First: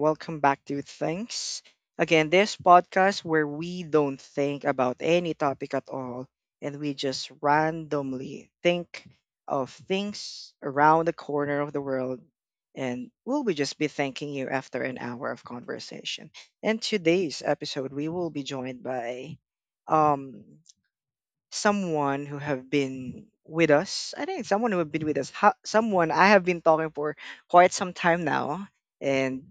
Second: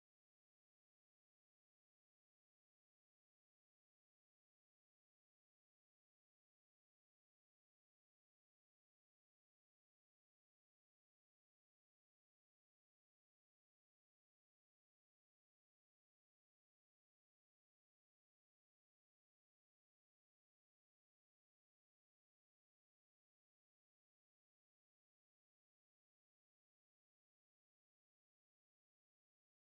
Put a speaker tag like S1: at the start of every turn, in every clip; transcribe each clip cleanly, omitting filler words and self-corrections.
S1: Welcome back to Thanks Again, this podcast where we don't think about any topic at all and we just randomly think of things around the corner of the world. And we'll be just be thanking you after an hour of conversation. In today's episode, we will be joined by um, someone who have been with us. I think someone who have been with us, someone I have been talking for quite some time now. And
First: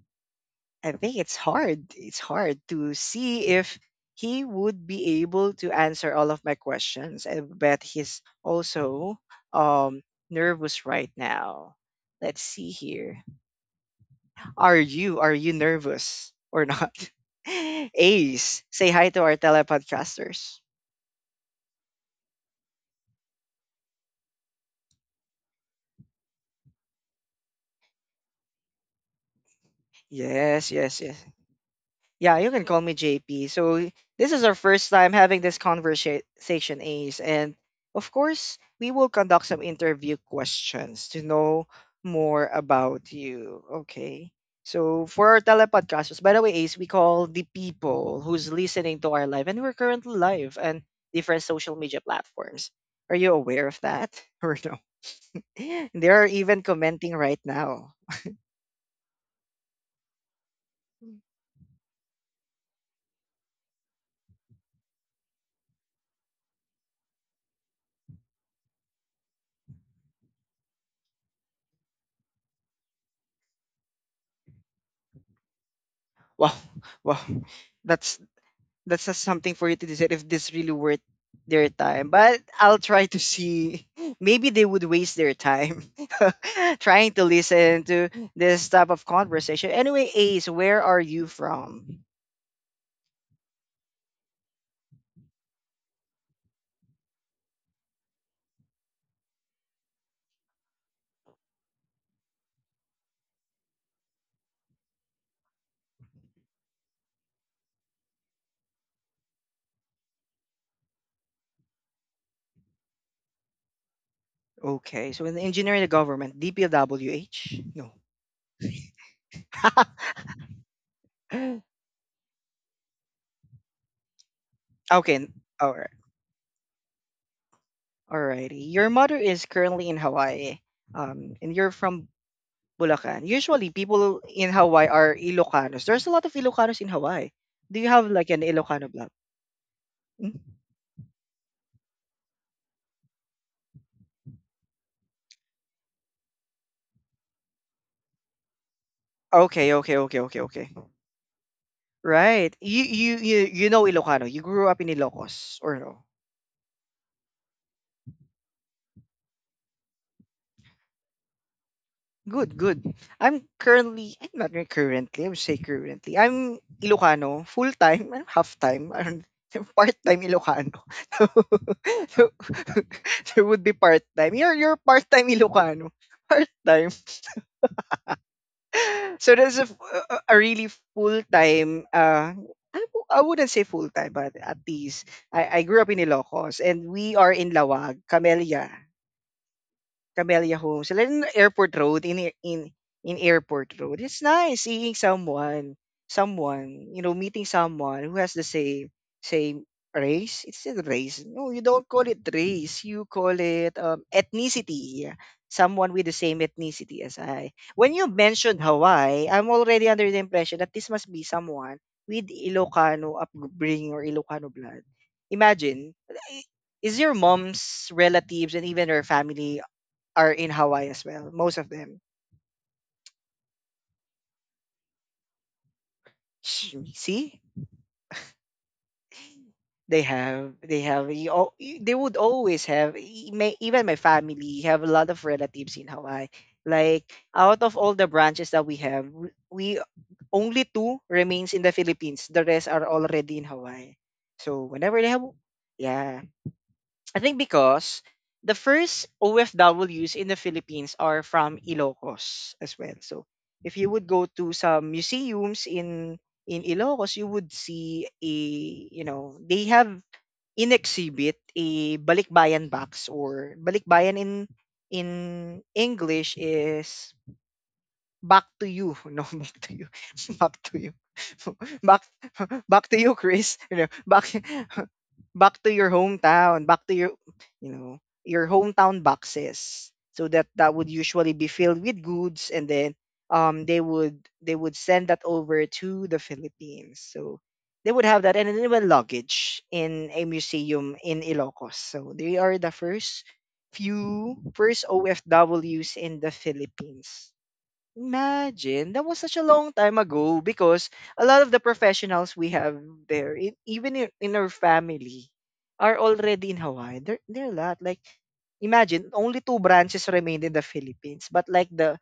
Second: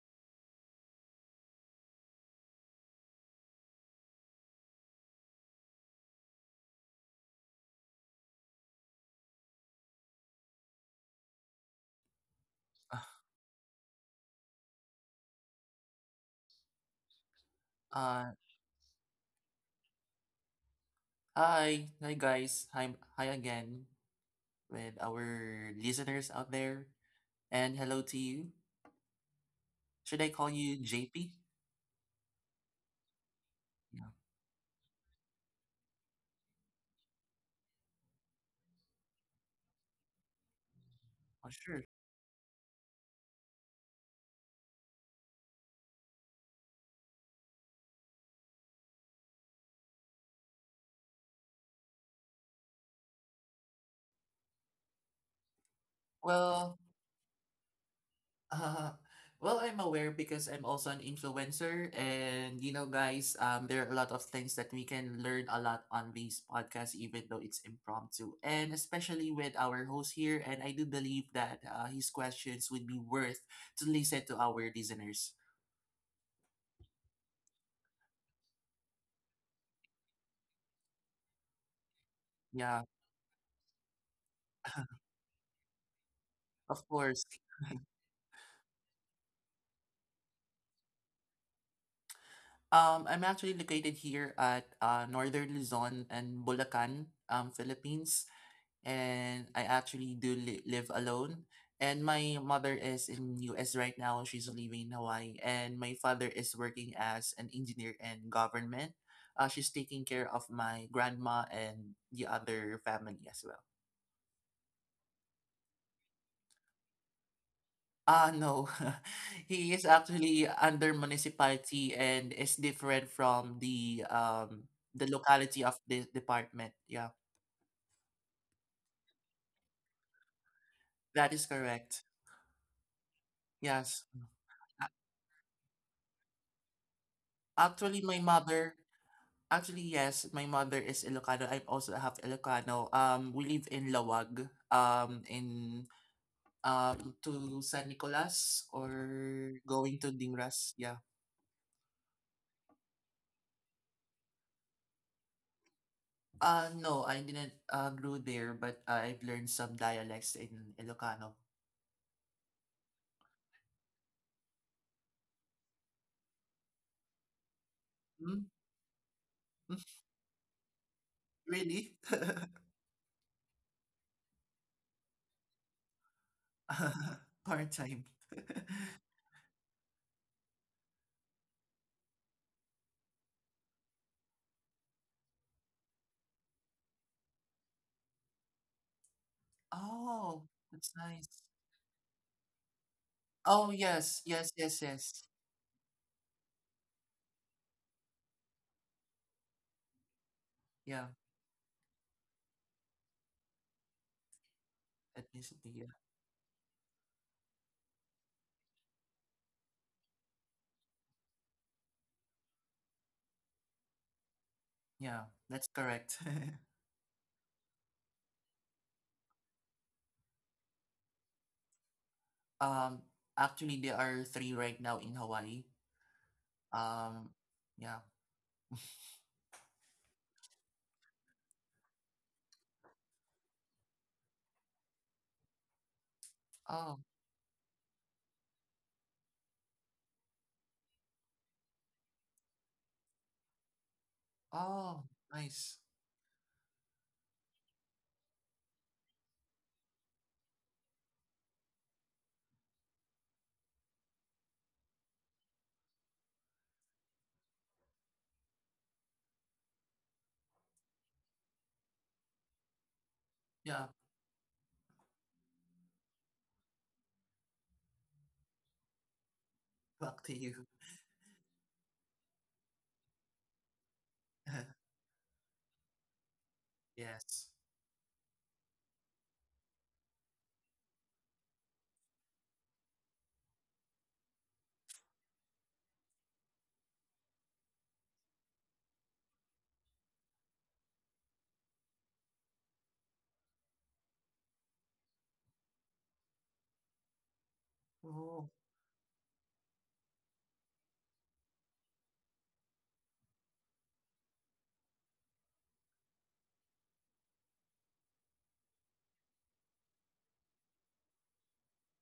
S1: I think it's hard. It's hard to see if he would be able to answer all of my questions. I bet he's also um nervous right now. Let's see here. Are you nervous or not?
S2: Uh,
S1: Ace, say hi to our telepodcasters.
S2: Hi, guys. Hi, again with our listeners out there. And hello to you. Should I call
S1: Yes,
S2: you
S1: yes, yes.
S2: JP?
S1: Yeah, you can call me JP. So
S2: Yeah,
S1: this is our first time having this conversation, Ace, and of course we will conduct some interview questions to
S2: oh,
S1: know
S2: sure.
S1: more about you. Okay. So for our telepodcasters, by the way, Ace, we call the people who's listening to our live, and we're currently live on different social media platforms. Are you aware of that or no? They are even
S2: Well,
S1: commenting right now.
S2: uh, well, I'm aware because I'm also an influencer, and guys, there are a lot of things that we can learn a lot on these podcasts, even though it's impromptu, and especially with our host here. And I do believe that his questions would be worth to listen to our listeners.
S1: Wow, wow, that's just something for you to decide if this really worth their time. But I'll
S2: Yeah,
S1: try to see. Maybe they would waste their time
S2: of
S1: trying to
S2: course.
S1: listen to this type of conversation. Anyway, Ace, where are you from?
S2: I'm actually located here at Northern Luzon and Bulacan, Philippines, and I actually live alone. And my mother is in US right now. She's living in Hawaii, and my father is working as an engineer in government. She's taking care of my grandma and the other family as well.
S1: Okay, so in engineering and government, DPWH? No.
S2: Ah, no. He is actually under municipality and is different from the
S1: okay, n-
S2: locality
S1: all
S2: of
S1: right.
S2: the department. Yeah.
S1: Alrighty. Your mother is currently in Hawaii,
S2: That is
S1: and you're
S2: correct.
S1: from Bulacan. Usually,
S2: Yes.
S1: people in Hawaii
S2: A-
S1: are Ilocanos. There's a lot of Ilocanos in Hawaii. Do you have
S2: Actually,
S1: like an Ilocano.
S2: actually, yes, my
S1: Mm.
S2: mother is Ilocano. I'm also half Ilocano. We live in Lawag, in to San Nicolas or
S1: Okay, okay,
S2: going to
S1: okay, okay,
S2: Dingras.
S1: okay.
S2: Yeah.
S1: Right. You know Ilocano. You grew up in Ilocos or no?
S2: No, I didn't grew there, but I've learned some dialects in Ilocano.
S1: Good, good. I'm currently, I'm not really currently, I would say currently, I'm Ilocano, full time,
S2: Hmm?
S1: half time, part time Ilocano.
S2: Really?
S1: So, so, so would be part time. You're part time Ilocano. Part time.
S2: Part time.
S1: so there's a, f- a a really full time I wouldn't say full time but at least I grew up in Ilocos and we are in Lawag Camellia,
S2: Oh,
S1: Homes,
S2: that's
S1: like in
S2: nice.
S1: Airport Road, in in
S2: Oh,
S1: Airport Road. It's
S2: yes, yes,
S1: nice
S2: yes,
S1: seeing
S2: yes.
S1: someone, someone, you know, meeting someone who has the same same race. It's a
S2: Yeah.
S1: race. No, you don't call it race. You call it ethnicity.
S2: Ethnicity,
S1: Someone
S2: yeah.
S1: with the same ethnicity as I. When you mentioned Hawaii, I'm already under the impression that this must be someone with Ilocano upbringing or Ilocano blood.
S2: Yeah, that's
S1: Imagine,
S2: correct.
S1: is your mom's relatives and even her family are in Hawaii as well. Most of them.
S2: Um, actually, there are three right now in Hawaii. Um,
S1: See,
S2: yeah.
S1: they have they would always have even my family have a lot of relatives in Hawaii.
S2: Oh,
S1: Like out of all the branches that we have, we only two remains in the Philippines. The rest are already in Hawaii. So whenever they
S2: oh,
S1: have,
S2: nice.
S1: yeah. I think because the first OFWs in the Philippines are from Ilocos as well. So if you would go to some museums in Ilocos, you would see a, you know, they have in exhibit a balikbayan box, or
S2: Yeah,
S1: balikbayan in in English is back to you. No, back to you.
S2: back to
S1: Back
S2: you.
S1: to you. Back back to you, Chris. You know, back back to your hometown, back to your,
S2: Yes.
S1: you know, your hometown boxes. So that would usually be filled with goods and then they would send that over to the Philippines. So they would have that and then they would luggage in a museum in Ilocos. So they are the first few first OFWs in the Philippines.
S2: Oh,
S1: Imagine, that was such a long time ago because a lot of the professionals we have there, even in our family, are already in Hawaii. There are a lot. Like, imagine, only two branches remained in the Philippines, but like the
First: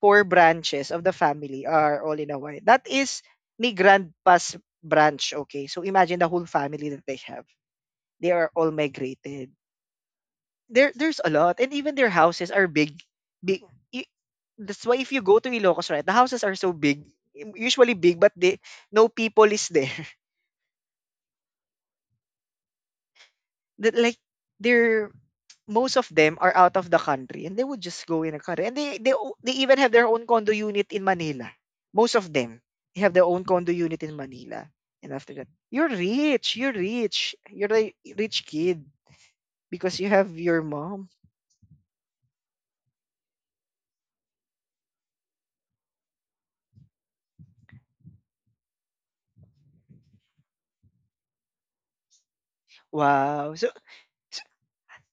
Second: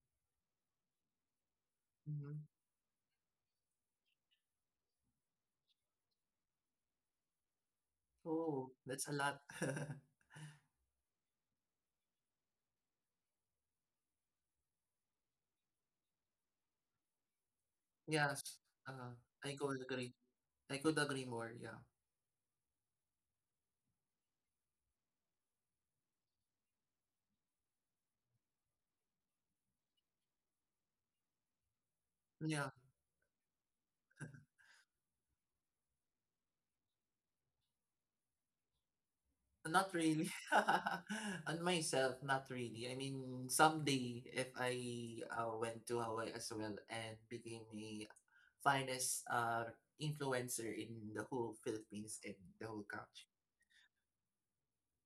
S1: four branches of the family are all in
S2: mhm.
S1: Hawaii. That is my grandpa's branch, okay? So imagine the whole family that they have. They are all
S2: Oh, that's a lot.
S1: migrated there. There's a lot and even their houses are big, big i- that's why if you go to Ilocos right the houses are so big, usually big but
S2: Yes.
S1: they no
S2: Uh,
S1: people
S2: I
S1: is
S2: could
S1: there.
S2: agree. I could agree more. Yeah.
S1: That like they're, most of them are out of the country and they would just go in a car and they even have their own condo unit in Manila, most of them
S2: Yeah.
S1: have their own condo unit in Manila, and after that you're rich, you're rich, you're a rich kid
S2: Not
S1: because you have
S2: really.
S1: your mom.
S2: On myself, not really. I mean, someday if I went to Hawaii as well and became a finest influencer in the whole Philippines and the whole country.
S1: Wow. So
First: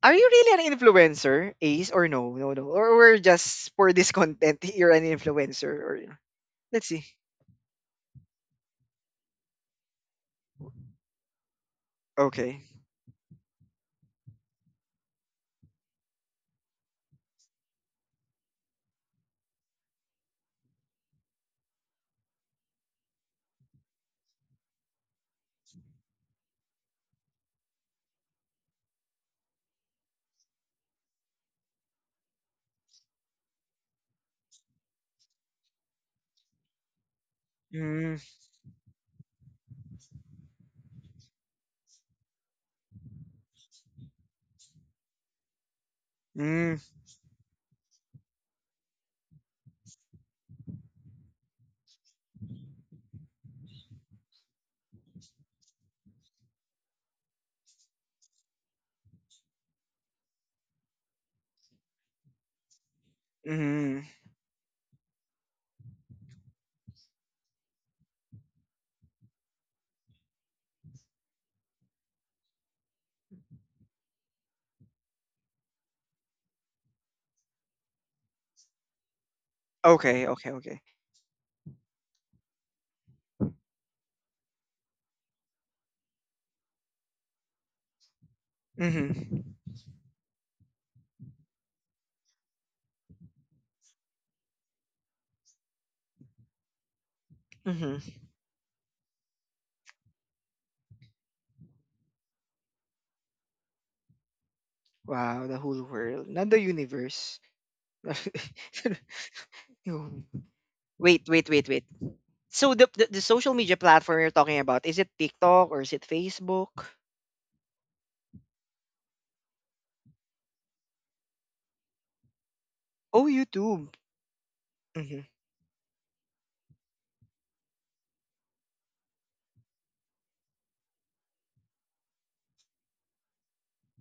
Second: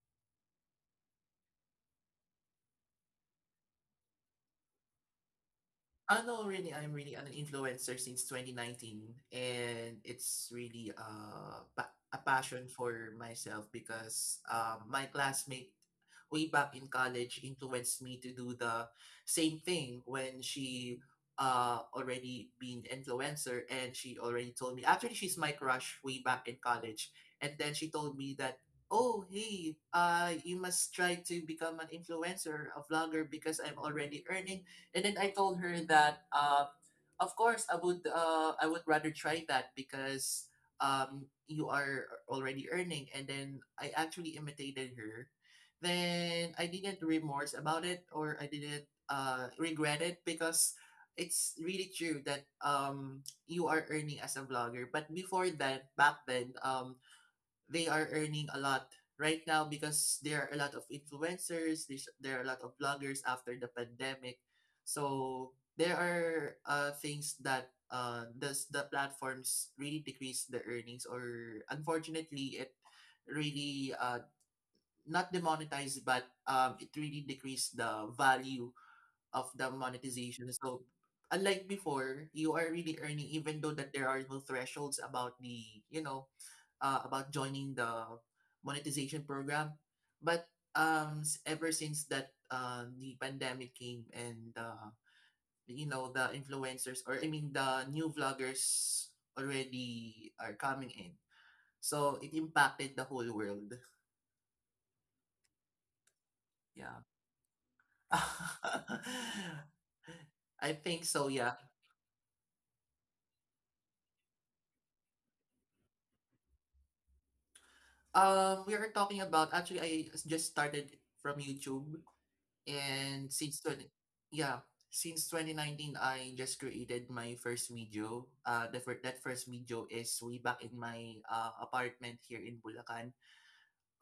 S1: are you really an influencer, Ace, or no? No, no. Or we're just for this content, you're an influencer, or
S2: I know, really,
S1: let's
S2: I'm
S1: see.
S2: really an influencer since 2019, and it's really a
S1: Okay.
S2: passion for myself because my classmate way back in college influenced me to do the same thing when she already been influencer and she already told me actually she's my crush way back in college and then she told me that oh hey, you must try to become an influencer a vlogger because I'm already earning. And then I told her that, of course,
S1: Mm,
S2: I would rather try that because you are already earning. And then I actually imitated her. Then I
S1: mm,
S2: didn't remorse about it or I didn't regret it because it's really true that you are earning as a vlogger. But before that, back then, they are earning a lot right now because there are a lot of influencers, there are a lot of bloggers after the
S1: mm.
S2: pandemic. So there are things that does the platforms really decrease the earnings, or unfortunately it really not demonetized but it really decreased the value of the
S1: Okay, okay,
S2: monetization.
S1: okay.
S2: So unlike before, you are really earning even though that there are no thresholds about the, you know, about joining the monetization
S1: Mm-hmm.
S2: program. But ever since that the pandemic came and you know the influencers, or I mean the
S1: Mm-hmm.
S2: new vloggers already are coming in, so it impacted the whole world.
S1: Wow, the whole world, not the
S2: Yeah.
S1: universe. No.
S2: I think so,
S1: wait, wait,
S2: yeah.
S1: wait, wait. So the social media platform you're talking about, is it TikTok or is it Facebook?
S2: We are talking about, actually I just started from YouTube.
S1: Oh,
S2: And since 20,
S1: YouTube.
S2: yeah,
S1: Mm-hmm.
S2: since 2019 I just created my first video. That first video is way back in my apartment here in Bulacan.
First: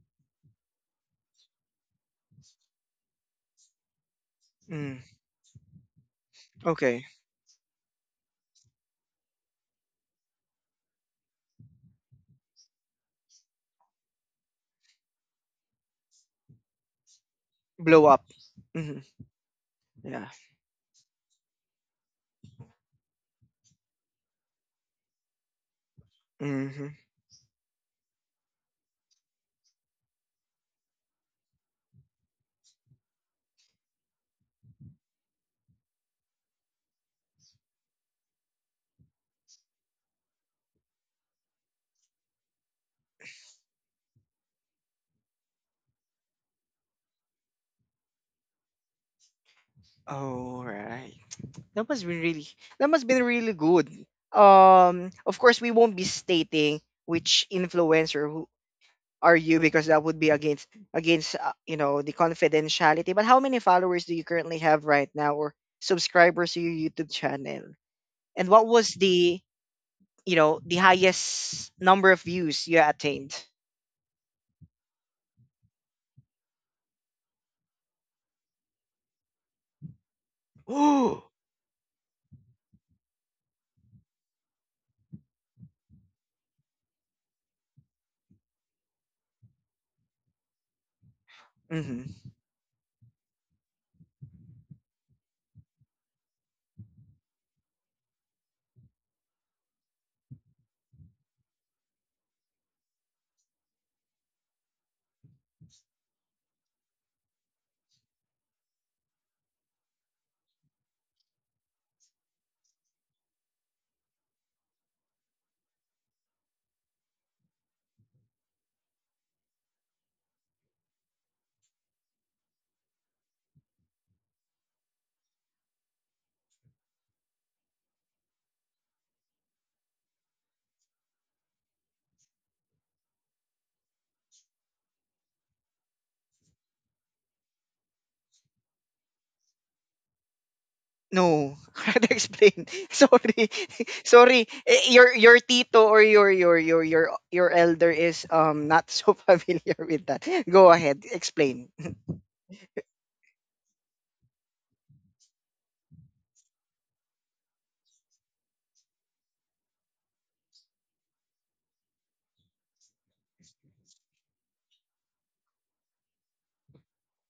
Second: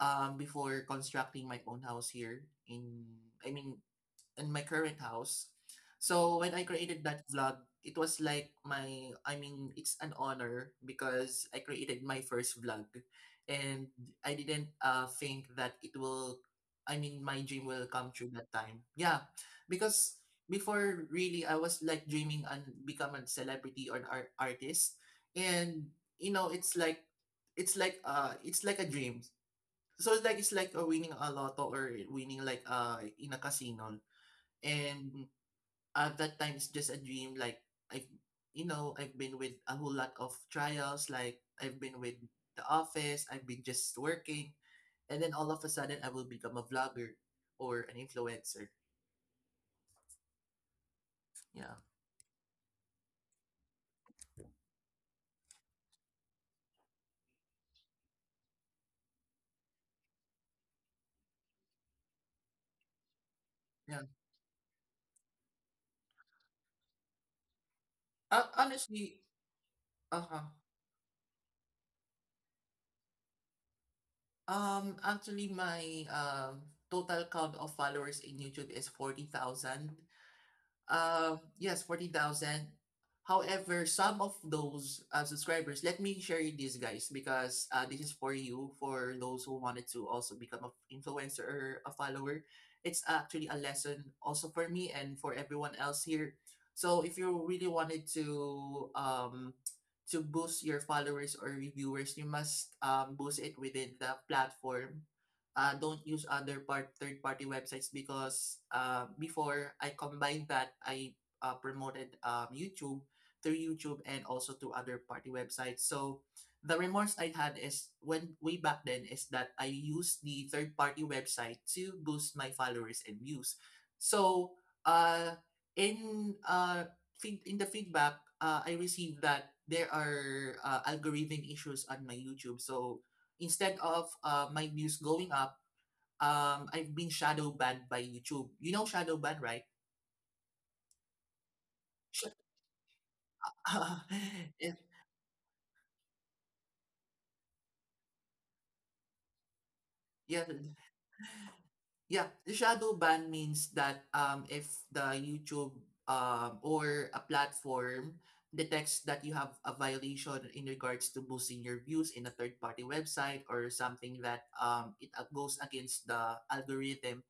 S2: Before constructing my own house here in, I mean, in my current
S1: Mm.
S2: house. So when I created
S1: Okay.
S2: that vlog, it was like my I mean, it's an honor because I created my first vlog, and I didn't think that it will I mean my dream will
S1: Blow
S2: come
S1: up.
S2: true that time.
S1: Mm-hmm.
S2: Yeah. Because
S1: Yeah.
S2: before really I was like dreaming and become a celebrity or artist, and you know it's
S1: Mm-hmm.
S2: like it's like a dream, so it's like, winning a lotto or winning like in a casino. And at that time it's just a dream, like I've you know I've been with a whole lot of trials, like I've been with the office, I've been just working, and then all of a sudden I will become a vlogger or an influencer.
S1: All right.
S2: Yeah.
S1: That must been really that must been really good. Of course, we won't be stating which influencer who are you because that would be against you know, the confidentiality. But how many
S2: Yeah,
S1: followers do you currently have right now, or subscribers to your YouTube channel? And what was
S2: honestly,
S1: the, you
S2: uh-huh,
S1: know, the highest number of views you attained?
S2: actually my total count of followers in YouTube is 40,000.
S1: Mm-hmm.
S2: Yes, 40,000. However, some of those subscribers, let me share you this, guys, because this is for you, for those who wanted to also become an influencer or a follower. It's actually a lesson also for me and for everyone else here. So if you really wanted to boost your followers or viewers, you must boost it within the platform. Don't use other part third party websites because before I combined that, I promoted YouTube through YouTube and also to other party websites. So the remorse I had is when way back then is that I used the third party website to boost my followers and views. So uh, in uh, in the feedback, I received that there are algorithm issues on my YouTube. So instead of my views going up, I've been shadow banned by YouTube. You know shadow ban, right?
S1: No, hard to
S2: Sh-
S1: explain. Sorry, sorry.
S2: yeah,
S1: Eh, your tito or your elder is not so familiar with that.
S2: yeah,
S1: Go ahead, explain.
S2: yeah. The shadow ban means that if the YouTube, or a platform detects that you have a violation in regards to boosting your views in a third-party website or something, that it goes against the algorithm,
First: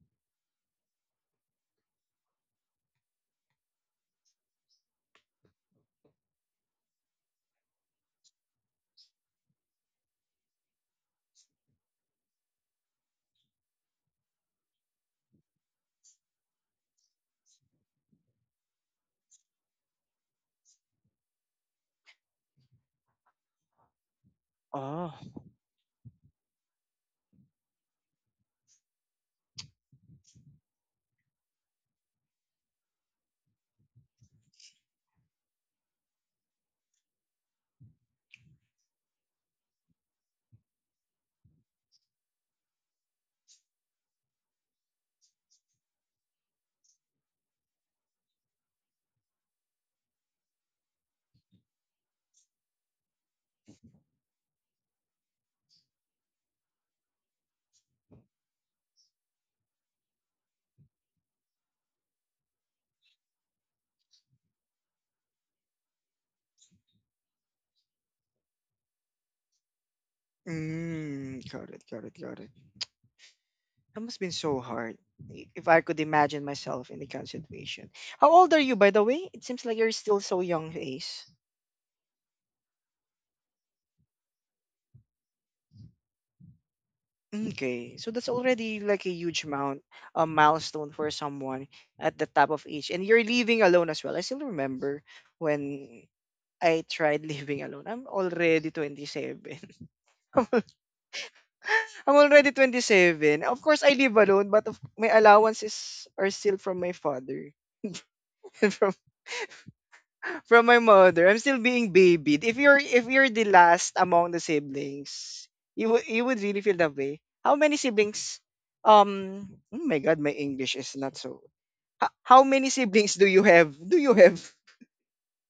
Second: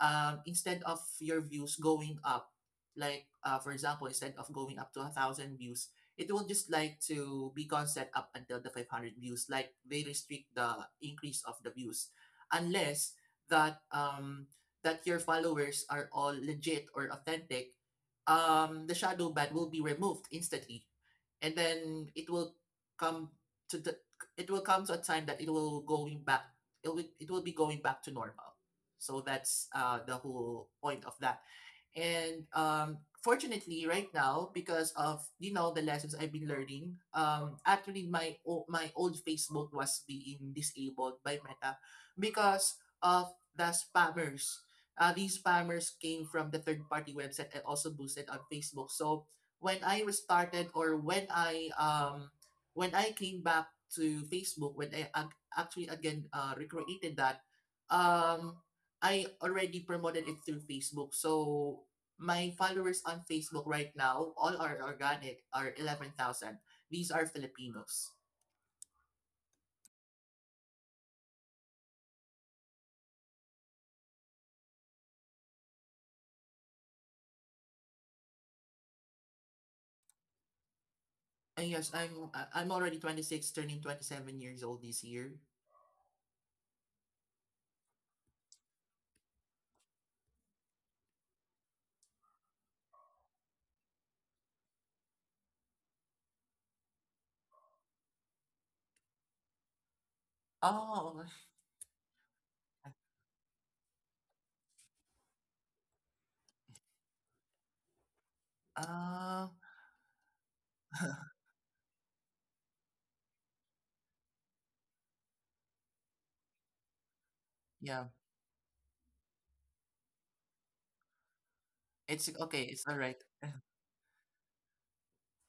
S2: instead of your views going up, like for example, instead of going up to a thousand views, it will just like to be constant up until the 500 views. Like they restrict the increase of the views, unless that um, that your followers are all legit or authentic. The shadow ban will be removed instantly, and then it will come to the it will come to a
S1: Oh,
S2: time that it will going back, it will be going back to normal. So that's the whole point of that. And fortunately right now because of you know the lessons I've been learning, actually my old Facebook was being disabled by Meta because of the spammers. Uh, these spammers came from the third party website and also boosted on Facebook. So when I was started, or when I came back to Facebook, when I actually again recreated that, um I already promoted it through Facebook. So my followers on Facebook right now all are organic, are 11,000. These are Filipinos.
S1: mm, got it. That must have been so hard. If I could imagine myself in the kind of situation. How old are you, by the way? It seems like you're still so young, Ace.
S2: And yes, I'm already 26, turning 27 years old this year.
S1: Okay, so that's already like a huge amount, a milestone for someone at the top of age, and you're living alone as well. I still remember when I tried living alone. I'm already 27.
S2: Oh
S1: I'm already 27. Of course, I live alone, but my allowances are still from my father and
S2: uh
S1: from my mother. I'm still being babied. If you're the last among the siblings, you would really feel that way. How many
S2: yeah,
S1: siblings? Um, oh my God, my English is not so,
S2: it's
S1: how
S2: okay,
S1: many
S2: it's all
S1: siblings
S2: right.
S1: do you have?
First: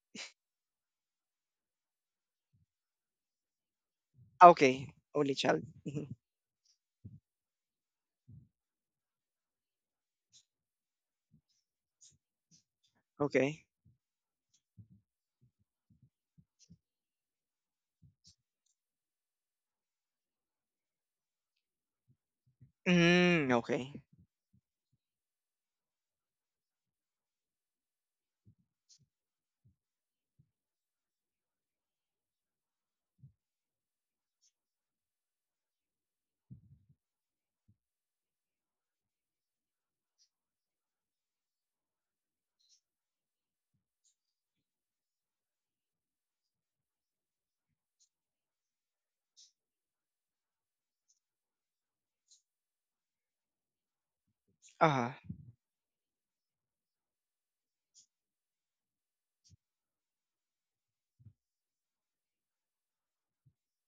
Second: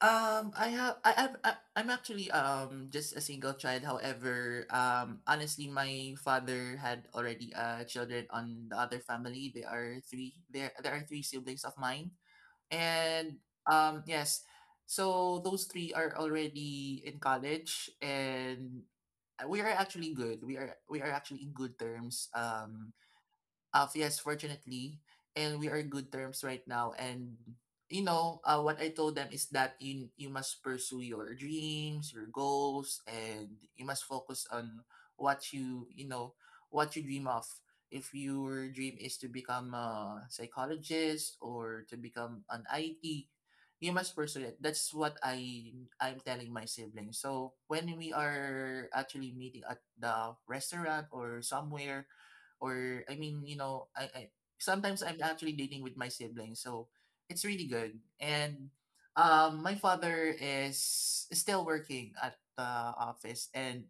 S2: I have I'm actually just a single child.
S1: Ah,
S2: However,
S1: okay, only child.
S2: honestly
S1: Mhm.
S2: my father had already children on the other family. There there are three siblings of mine. And
S1: Okay.
S2: yes. So those three are already in college, and we are actually good. We are actually in good terms.
S1: Mm, okay.
S2: Yes, fortunately, and we are good terms right now. And you know, what I told them is that you must pursue your dreams, your goals, and you must focus on what you know what you dream of. If your dream is to become a psychologist or to become an IT, you must pursue it. That's what I'm telling my siblings. So when we are actually meeting at the restaurant or somewhere, or I mean, you know, I sometimes I'm
S1: Ah,
S2: actually dating with my siblings, so it's really good. And my father is still working at the office, and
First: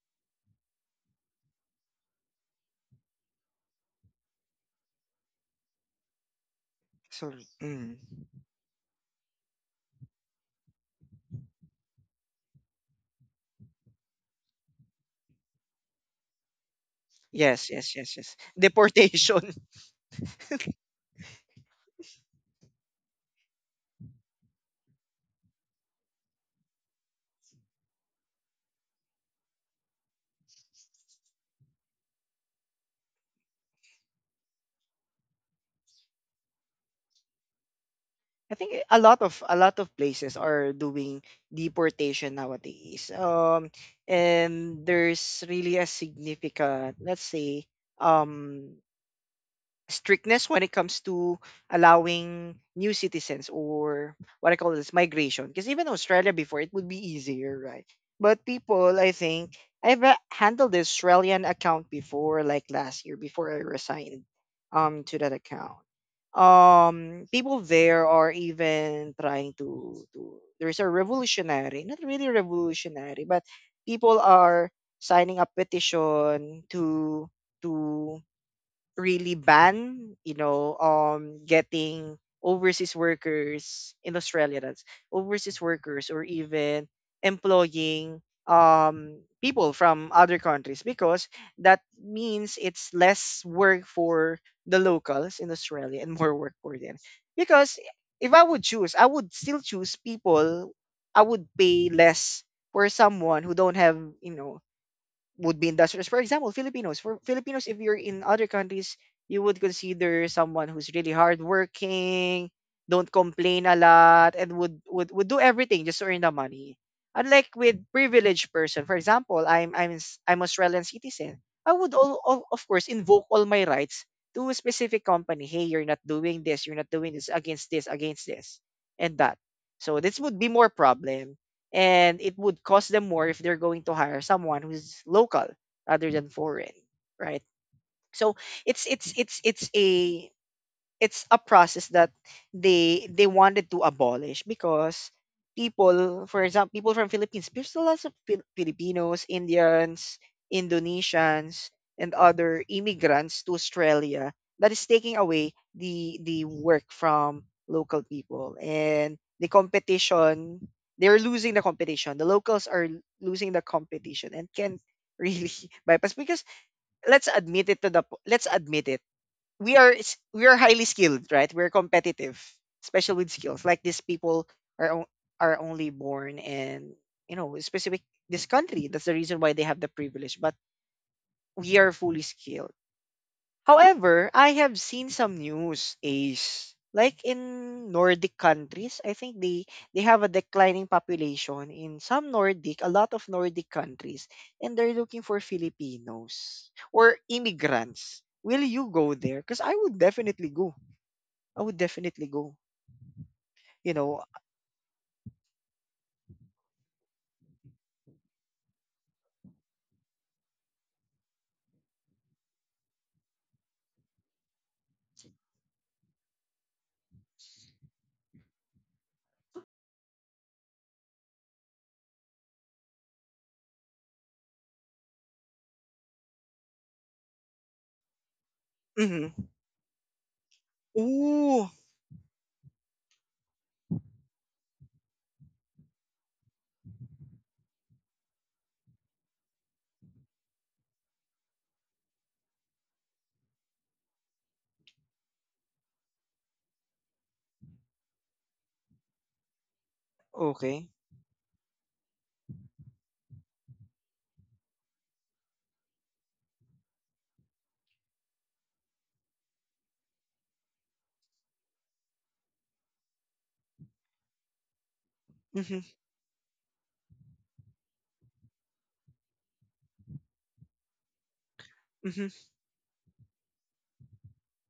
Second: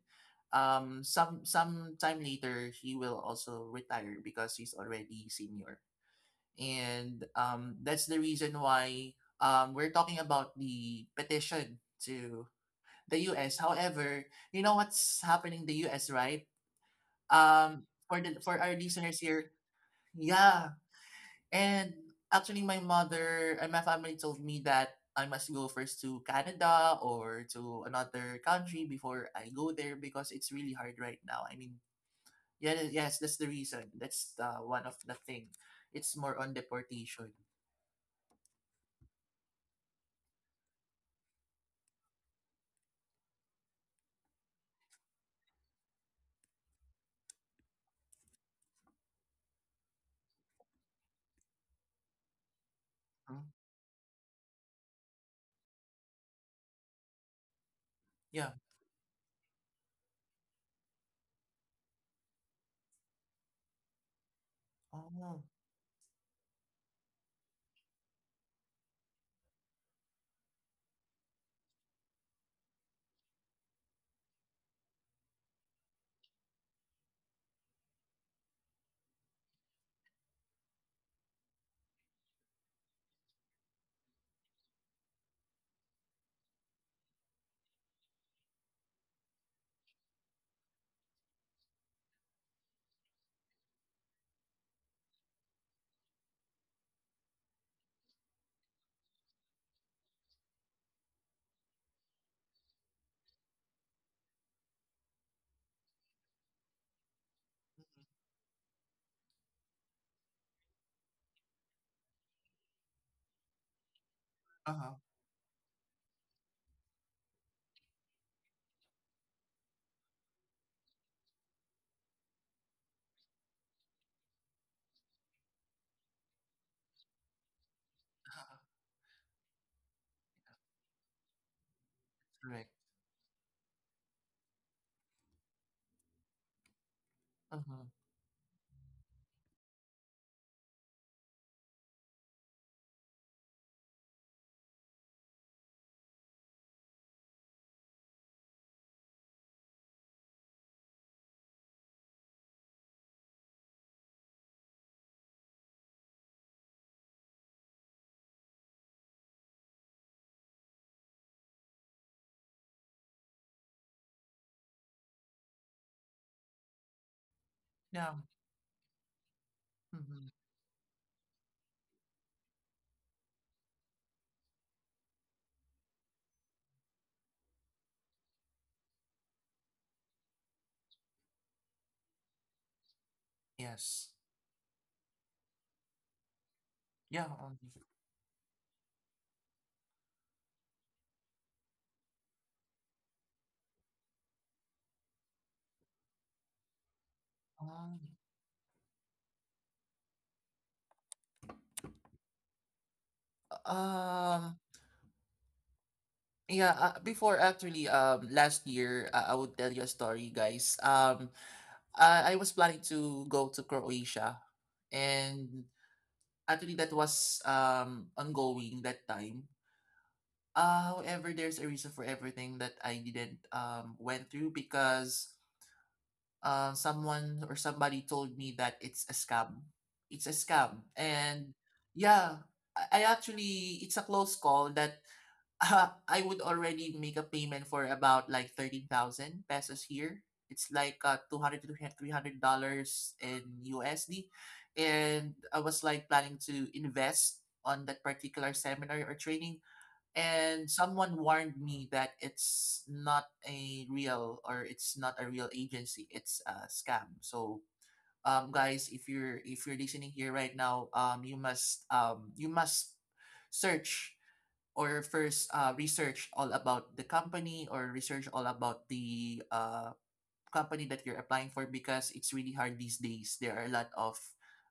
S2: some time later he will also retire because he's already senior. And
S1: so mm.
S2: that's the reason why we're talking about the petition to the U.S. However, you know what's happening in the U.S., right?
S1: Yes, yes, yes,
S2: For
S1: yes.
S2: the for our listeners here,
S1: Deportation.
S2: yeah. And actually, my mother and my family told me that I must go first to Canada or to another country before I go there because it's really hard right now. I mean, yeah, yes, that's the reason. That's the, one of the thing. It's more on deportation.
S1: I think a lot of places are doing deportation nowadays. And there's really a significant, let's say, um, strictness when it comes to allowing new
S2: Mm,
S1: citizens or what I call this migration. Because even Australia before, it would be easier, right? But
S2: yeah.
S1: people, I think, I've handled the Australian account before, like last year, before I resigned to that
S2: Oh.
S1: account. People there are even trying to, there's a revolutionary, not really revolutionary, but people are signing a petition to really ban, you know, getting overseas workers in Australia, that's overseas workers or even employing, people from other countries because that means it's less work for the locals in Australia and more work for them. Because if I would choose, I would still choose people. I would pay less for someone who don't have, you know, would be industrials. For example, Filipinos. For Filipinos, if you're in other countries, you would consider someone who's really hardworking, don't complain a lot, and
S2: Uh huh.
S1: would do everything just to earn the money. Unlike with privileged person, for example, I'm Australian citizen. I would of course invoke all my rights to a specific company. Hey, you're not doing this. You're not doing this against this and that. So this would be more problem and it would
S2: Correct.
S1: cost them more if they're going to hire someone who's local rather than foreign, right?
S2: Uh huh.
S1: So it's it's it's it's a it's a process that they wanted to abolish because people, for example, people from Philippines, there's a lot of Filipinos, Indians, Indonesians, and other immigrants to Australia that is taking away the work from local people and the competition. They're losing the competition, the locals are losing the competition and can't really bypass because
S2: Yeah.
S1: let's admit it,
S2: Mhm,
S1: we are highly skilled, right? We're competitive, especially with skills. Like these people are on- are only born in, you know, specific, this country. That's the reason why they have the privilege. But we are fully skilled.
S2: yes.
S1: However, I have seen some news, Ace. Like
S2: Yeah.
S1: in Nordic countries, I think they have a declining population in some Nordic, a lot of Nordic countries, and they're looking for Filipinos or
S2: Um,
S1: immigrants. Will you go there? Because I would definitely go I would definitely go, you know
S2: uh, yeah, before actually, last year, I would tell you a story, guys. I was planning to go to Croatia, and actually, that was ongoing that time. However, there's a reason for everything that I didn't went through because someone or somebody told me that it's a
S1: mhm.
S2: scam. It's a scam, and
S1: Ooh,
S2: yeah, I actually it's a close call that I would already make a payment for about like 13,000 pesos here. It's like 200 to $300 in USD. And I was like planning to invest on that particular seminar or training. And
S1: okay.
S2: someone warned me that it's not a real agency. It's a scam. So guys, if you're listening here right now, you must search or first,
S1: Mhm,
S2: research all about the company or research all about the company that you're applying for, because
S1: mhm.
S2: it's really hard these days. There are a lot of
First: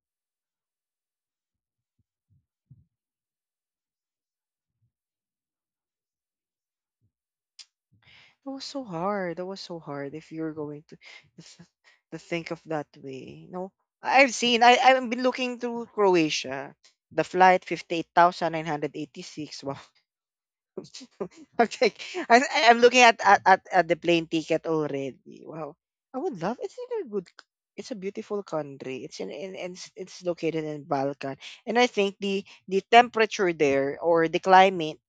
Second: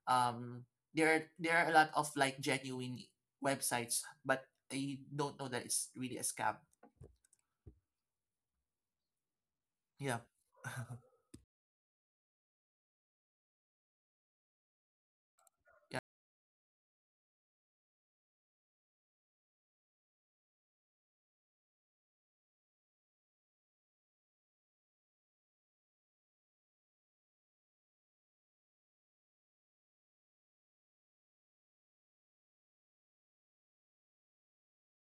S2: um, there are a lot of like genuine websites, but I don't know that it's really a scam.
S1: That was so hard, that was so hard
S2: Yeah.
S1: if you're going to think of that way. No, I've seen, I've been looking through
S2: Yeah.
S1: Croatia, the flight 58,986. Wow. Okay. I'm looking at the plane ticket already. Wow. I would love it's in a good c- it's a beautiful country. It's in it's located in Balkan. And I think the temperature there or the climate,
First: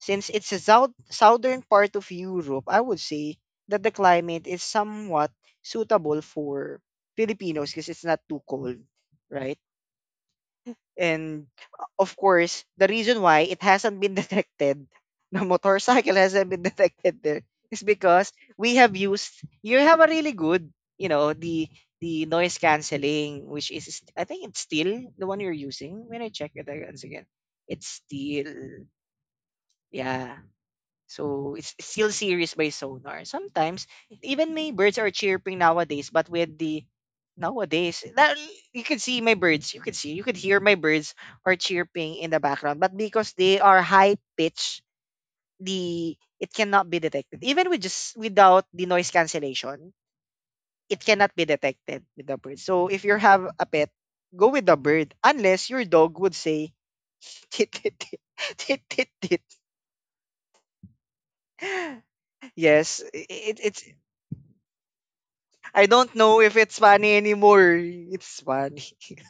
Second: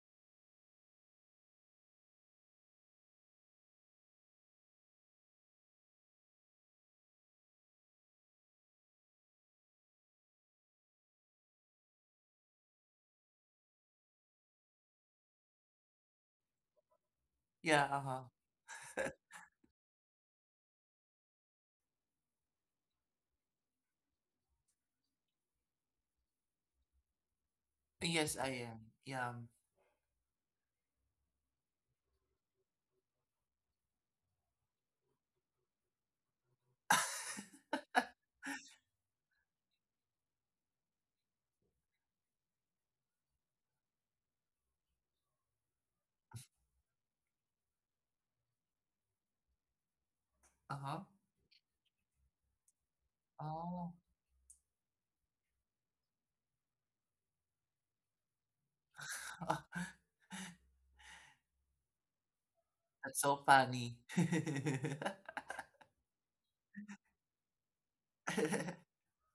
S1: since it's a south, southern part of Europe, I would say that the climate is somewhat suitable for Filipinos because it's not too cold, right? And of course, the reason why it hasn't been detected, the motorcycle hasn't been detected there,
S2: Yeah.
S1: is
S2: Uh-huh.
S1: because we have used you have a really good, you know, the noise canceling, which I think it's still the one you're using. When I check it once again, it's
S2: Yes, I
S1: still
S2: am. Yeah.
S1: yeah. So it's still series by sonar. Sometimes even my birds are chirping nowadays, but with the nowadays that you can see my birds. You can see, you could hear my birds are chirping in the background. But because they are high pitch, the it cannot be detected. Even with just without the noise cancellation,
S2: Uh huh.
S1: it cannot be detected with the bird. So if you have a
S2: Oh,
S1: pet, go with the bird. Unless your dog would say tit tit tit tit tit tit. Yes,
S2: that's so
S1: it, it's
S2: funny.
S1: I don't know if it's funny anymore. It's funny.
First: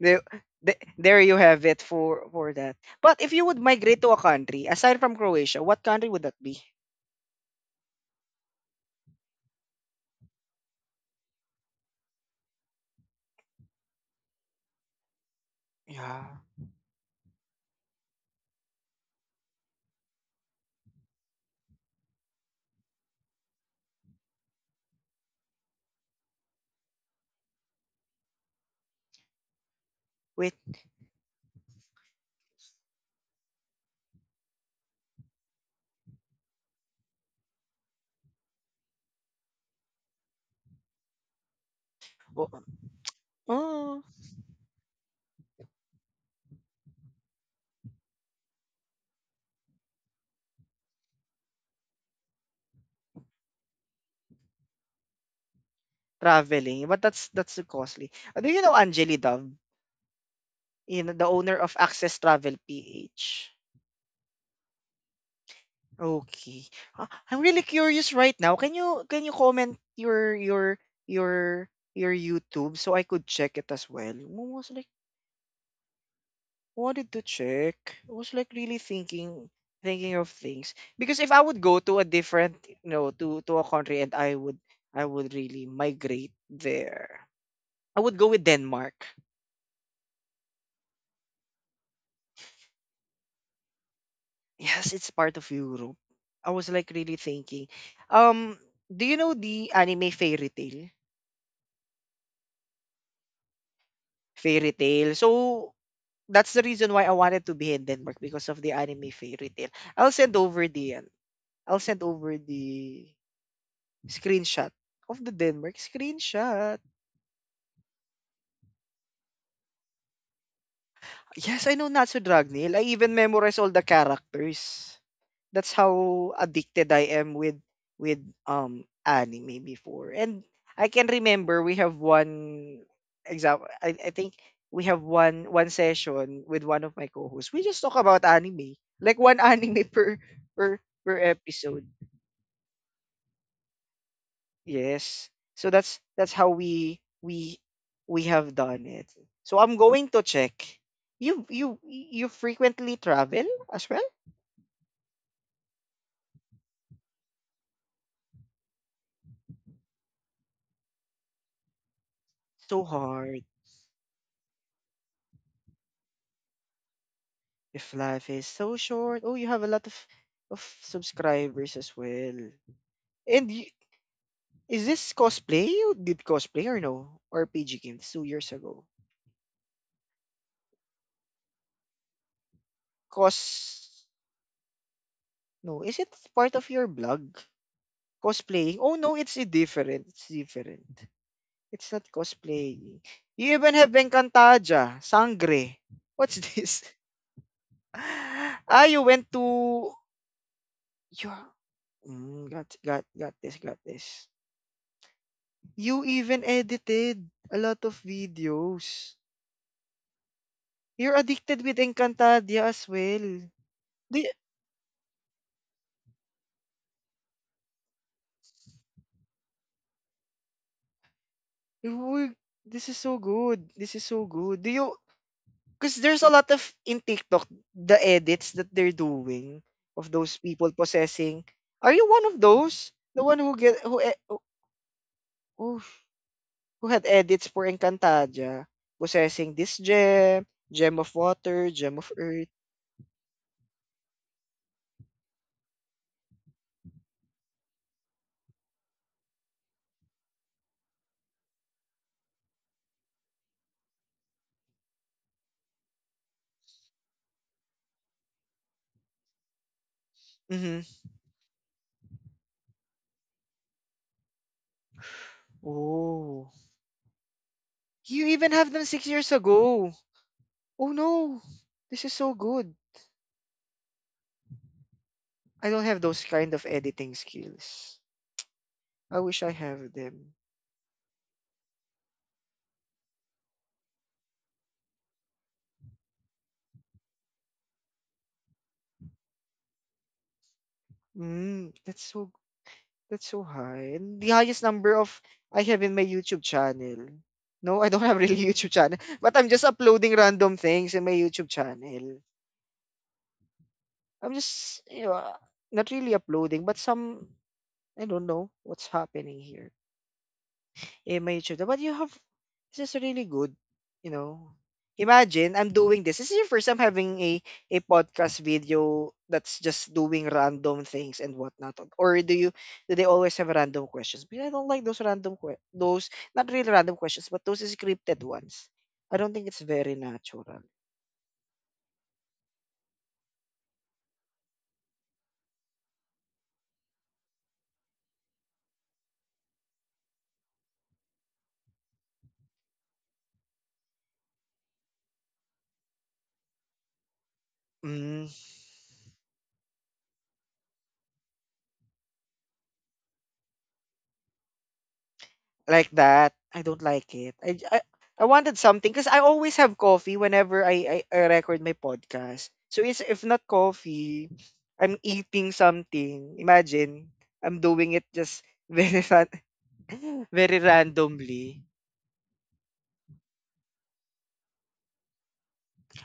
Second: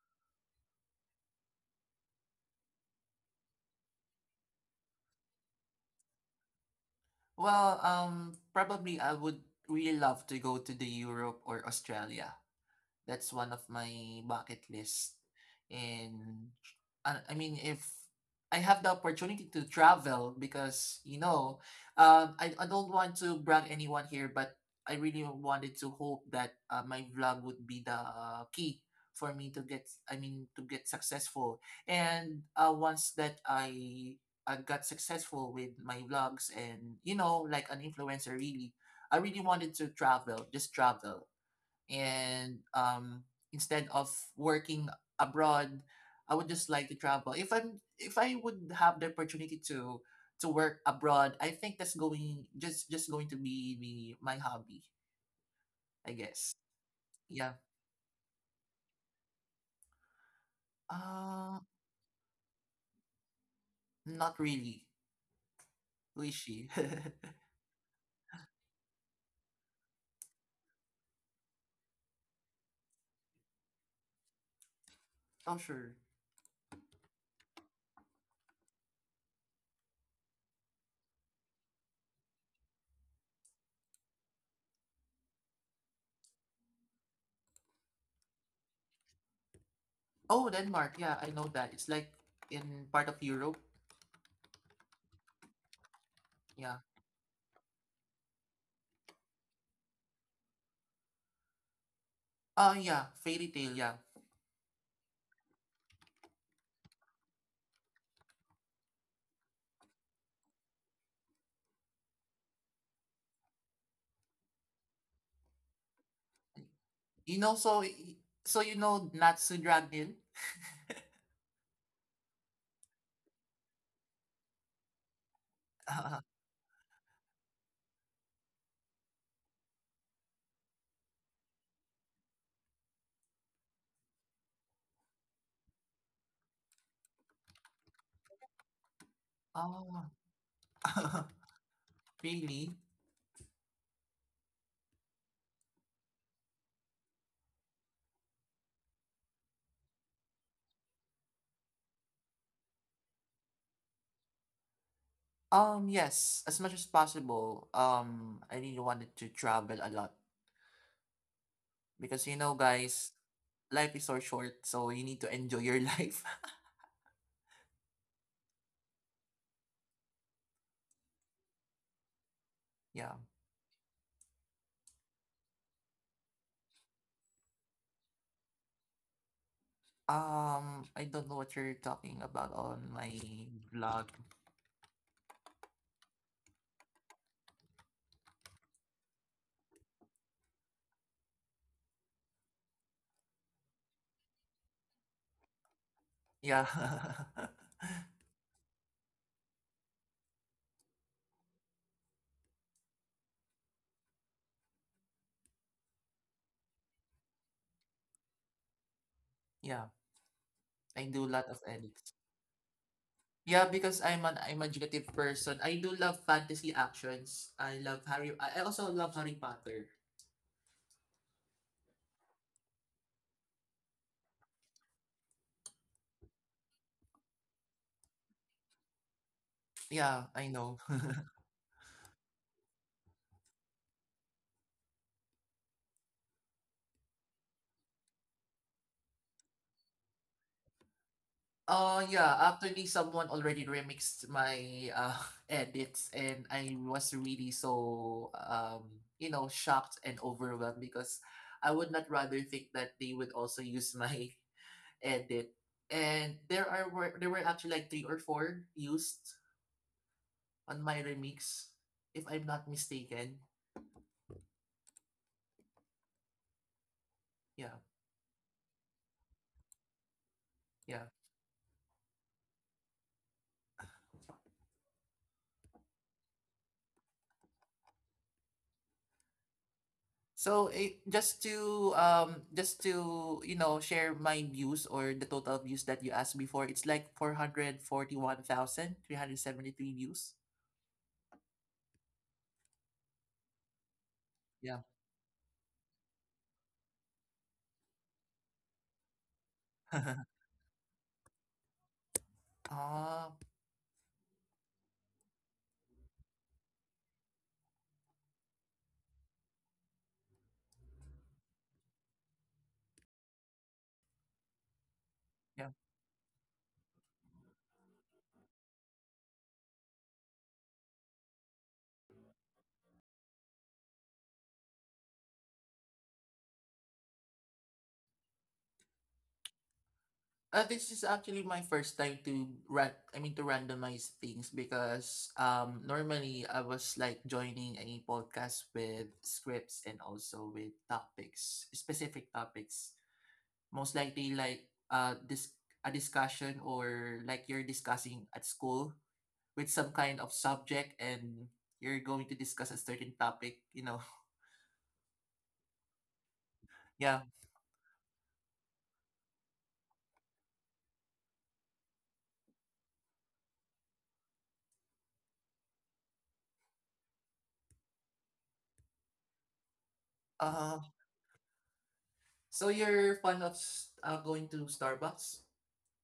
S1: there, there you have it for that. But if you would migrate to a country aside from Croatia, what country would that be?
S2: Well, probably I would really love to go to the Europe or Australia. That's one of my bucket list.
S1: Yeah.
S2: And I mean, if I have the opportunity to travel, because you know, I don't want to brag anyone here, but I really wanted to hope that my vlog would be the key for me to
S1: Wait.
S2: to get successful. And once that I got successful with my vlogs, and you know, like an influencer, really, I really wanted to travel, just travel,
S1: Oh,
S2: and instead
S1: oh,
S2: of working abroad, I would just like to travel. If I'm if I would have the opportunity to work abroad, I think that's going just going to be my hobby, I guess.
S1: traveling, but that's
S2: Yeah.
S1: costly. Do you know Angeli Dove? You know, the owner
S2: uh
S1: of Access Travel PH.
S2: not really. Who is
S1: Okay.
S2: she?
S1: I'm really curious right now. Can you comment your your YouTube so I could check it as well? I was like
S2: Oh, sure.
S1: wanted to check. I was like really thinking thinking of things because if I would go to a different you know to a country and I would really migrate there. I would go with Denmark.
S2: Oh, Denmark, yeah, I know that it's like in part of Europe.
S1: Yes, it's part of Europe. I was
S2: Yeah.
S1: like really thinking. Um, do you know the anime Fairy Tail?
S2: Oh yeah, fairy tale, yeah.
S1: Fairy Tail. So that's the reason why I wanted to be in Denmark because of the anime fairy tale. I'll send over the ano, I'll send over the screenshot of the Denmark screenshot.
S2: You know, so you know Natsu Dragon.
S1: Yes, I know Natsu Dragneel. I even memorize all the characters. That's how addicted I am with anime before. And I can remember we have one example I think we have one session with one of my co-hosts. We just talk about anime. Like one anime
S2: Oh.
S1: per per episode.
S2: Really?
S1: Yes. So that's how we have done it. So I'm going to check. You frequently travel as well?
S2: Yes, as much as possible. I really wanted to travel a lot, because you know,
S1: So
S2: guys,
S1: hard.
S2: life is so short, so you need to enjoy your life.
S1: If life is so short, oh, you have a lot of subscribers as well.
S2: Yeah.
S1: And y- is this cosplay? You did cosplay or no? Or PG Games 2 years ago?
S2: I don't know what you're talking about on my
S1: Cos
S2: vlog.
S1: no, is it part of your blog? Cosplaying? Oh no, it's a different. It's different. It's not cosplaying. You even have Encantaja, Sangre. What's
S2: Yeah.
S1: this? Ah, you went to you. Mm, got this. Got this. You even edited a lot of videos.
S2: Yeah, I
S1: You're
S2: do a lot
S1: addicted
S2: of
S1: with
S2: edits.
S1: Encantadia as well. Do
S2: Yeah, because
S1: y-
S2: I'm an imaginative person. I do love fantasy actions. I love Harry. I also love Harry Potter.
S1: we- this is so good. This is so good. Do you because there's a lot of in TikTok the edits that they're doing of
S2: Yeah,
S1: those
S2: I
S1: people
S2: know.
S1: possessing. Are you one of those? The one who get who e- who, who who had edits for Encantadia possessing this gem, gem of water, gem of earth.
S2: Yeah, actually someone already remixed my edits, and I was really so you know shocked and overwhelmed, because I would not rather think that they would also use my edit. And there were actually like three or four used on
S1: Mm-hmm.
S2: my remix, if I'm not mistaken.
S1: Oh.
S2: Yeah,
S1: You even have them 6 years ago. Oh
S2: yeah.
S1: no, this is so good. I don't have those kind of editing skills. I wish I have them.
S2: So just to you know share my views or the total views that you asked before, it's like 441,373 views.
S1: Mm, that's so high. And the highest
S2: Yeah.
S1: number of I have in my YouTube channel. No, I don't have really YouTube channel, but I'm just uploading random things in my YouTube channel.
S2: Ah,
S1: I'm just you know, not really uploading, but some I don't know what's happening here. I made sure that, but you have this is really good, you know. Imagine I'm
S2: yeah.
S1: doing this. This is your first time having a podcast video that's just doing random things and whatnot. Or do you do they always have random questions? Because I don't like those random que- those not really random questions, but those scripted ones. I don't think it's very natural.
S2: This is actually my first time to randomize things, because normally I was like joining a podcast with scripts and also with topics, specific topics. Most likely like this a discussion, or like you're discussing
S1: Mm.
S2: at school with some kind of subject, and you're going to discuss a certain topic, you know.
S1: Like that. I don't like
S2: Yeah.
S1: it. I wanted something because I always have coffee whenever I record my podcast. So it's if not coffee, I'm eating something. Imagine I'm doing it just very ran- very
S2: uh
S1: randomly.
S2: so you're fond of going to Starbucks?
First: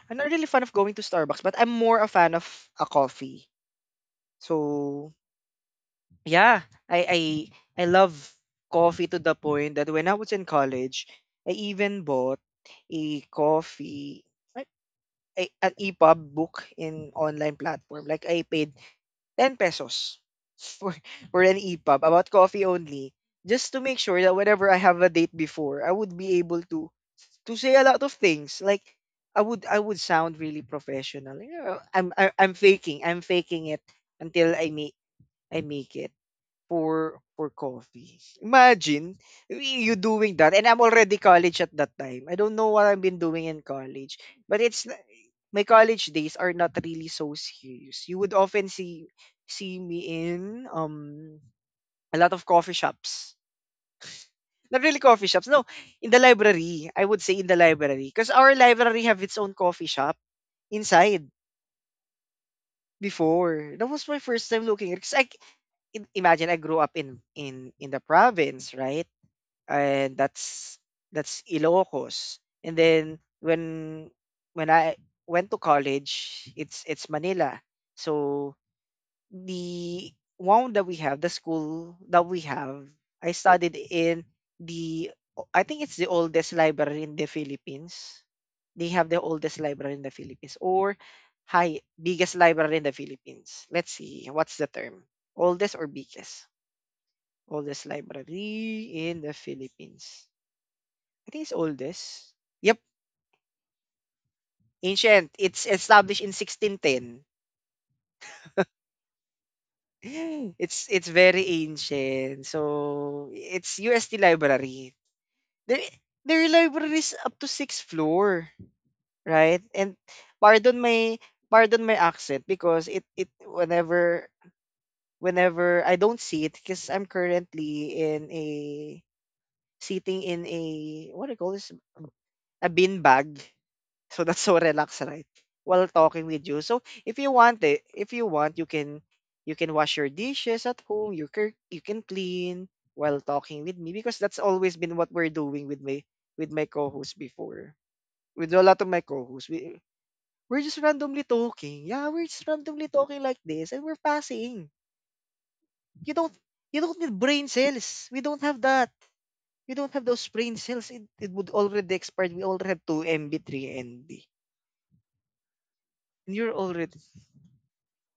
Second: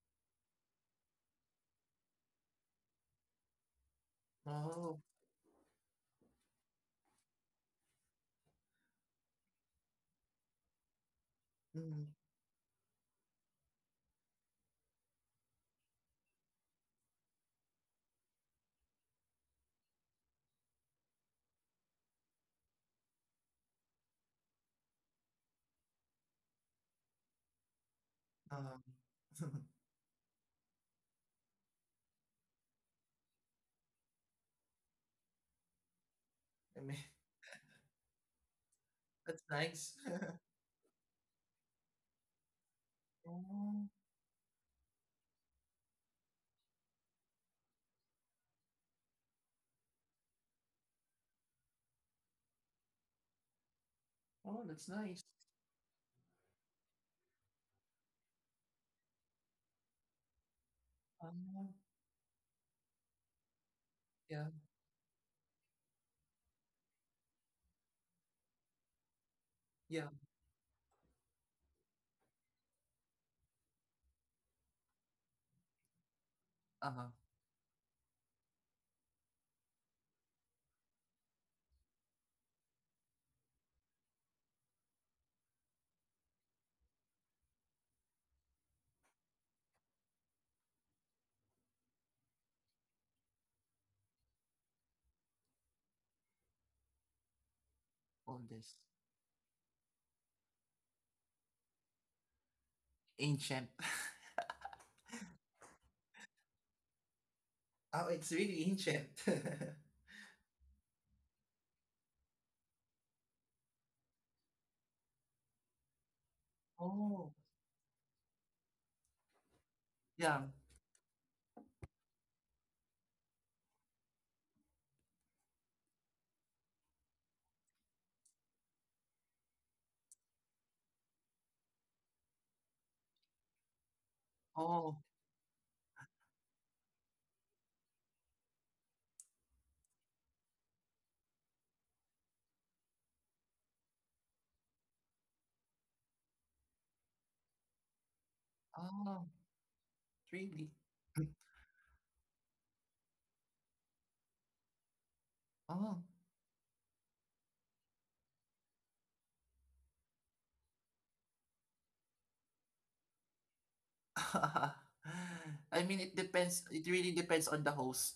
S1: I'm not really fan of going to Starbucks, but I'm more a fan of a coffee.
S2: Oh.
S1: So yeah, I love coffee to the point that when I was in college, I even
S2: Mm,
S1: bought a coffee. A an EPUB book in online platform. Like I paid 10 pesos for, for an EPUB about coffee only, just to make sure that whenever I have a date before, I would be able to say a lot of things.
S2: um.
S1: Like I would I would sound really professional. You know, I'm faking. I'm faking it until I make it
S2: I mean,
S1: for coffee. Imagine
S2: that's
S1: y-
S2: nice.
S1: you doing that, and I'm already college at that time. I don't know what I've been doing in
S2: Oh,
S1: college, but it's n- my college days are not really so serious. You would often see see me in a lot of coffee shops.
S2: oh,
S1: Not
S2: that's
S1: really
S2: nice.
S1: coffee shops. No, in the library. I would say in the library because our library have its own coffee shop inside
S2: Um,
S1: before. That was my
S2: yeah.
S1: first time looking because I c- im- imagine I grew up in the province, right?
S2: Yeah.
S1: And that's Ilocos. And then when I went to college, it's
S2: Uh-huh.
S1: Manila. So the one that we have, the school that we have, I studied in the I think it's the oldest library in the Philippines. They have the oldest library in the Philippines or high biggest library in the Philippines. Let's see what's the term. Oldest or biggest? Oldest
S2: All this
S1: library in the Philippines. I think it's oldest. Yep,
S2: ancient.
S1: ancient. It's established in 1610.
S2: Oh, it's really ancient.
S1: It's very ancient. So it's USD library. Their their library is
S2: Oh
S1: up to sixth floor, right? And
S2: yeah.
S1: pardon my pardon my accent because it whenever I don't see it because I'm currently in a sitting in a what do you call this, a bin bag. So that's so
S2: Oh.
S1: relaxed, right? While talking with you. So if you want it, if you want, you can wash your dishes at home. You can clean while talking with me because that's always been what we're doing with my co-host before. With a lot of my
S2: Oh.
S1: co-hosts, we we're
S2: Really?
S1: just randomly talking. Yeah, we're just randomly talking like this, and we're passing.
S2: Oh.
S1: You don't you don't need brain cells. We don't have that. We don't have those brain cells. It would already expired. We already have 2 MB, 3 MB.
S2: I mean, it
S1: And you're
S2: depends. It
S1: already
S2: really depends on the host.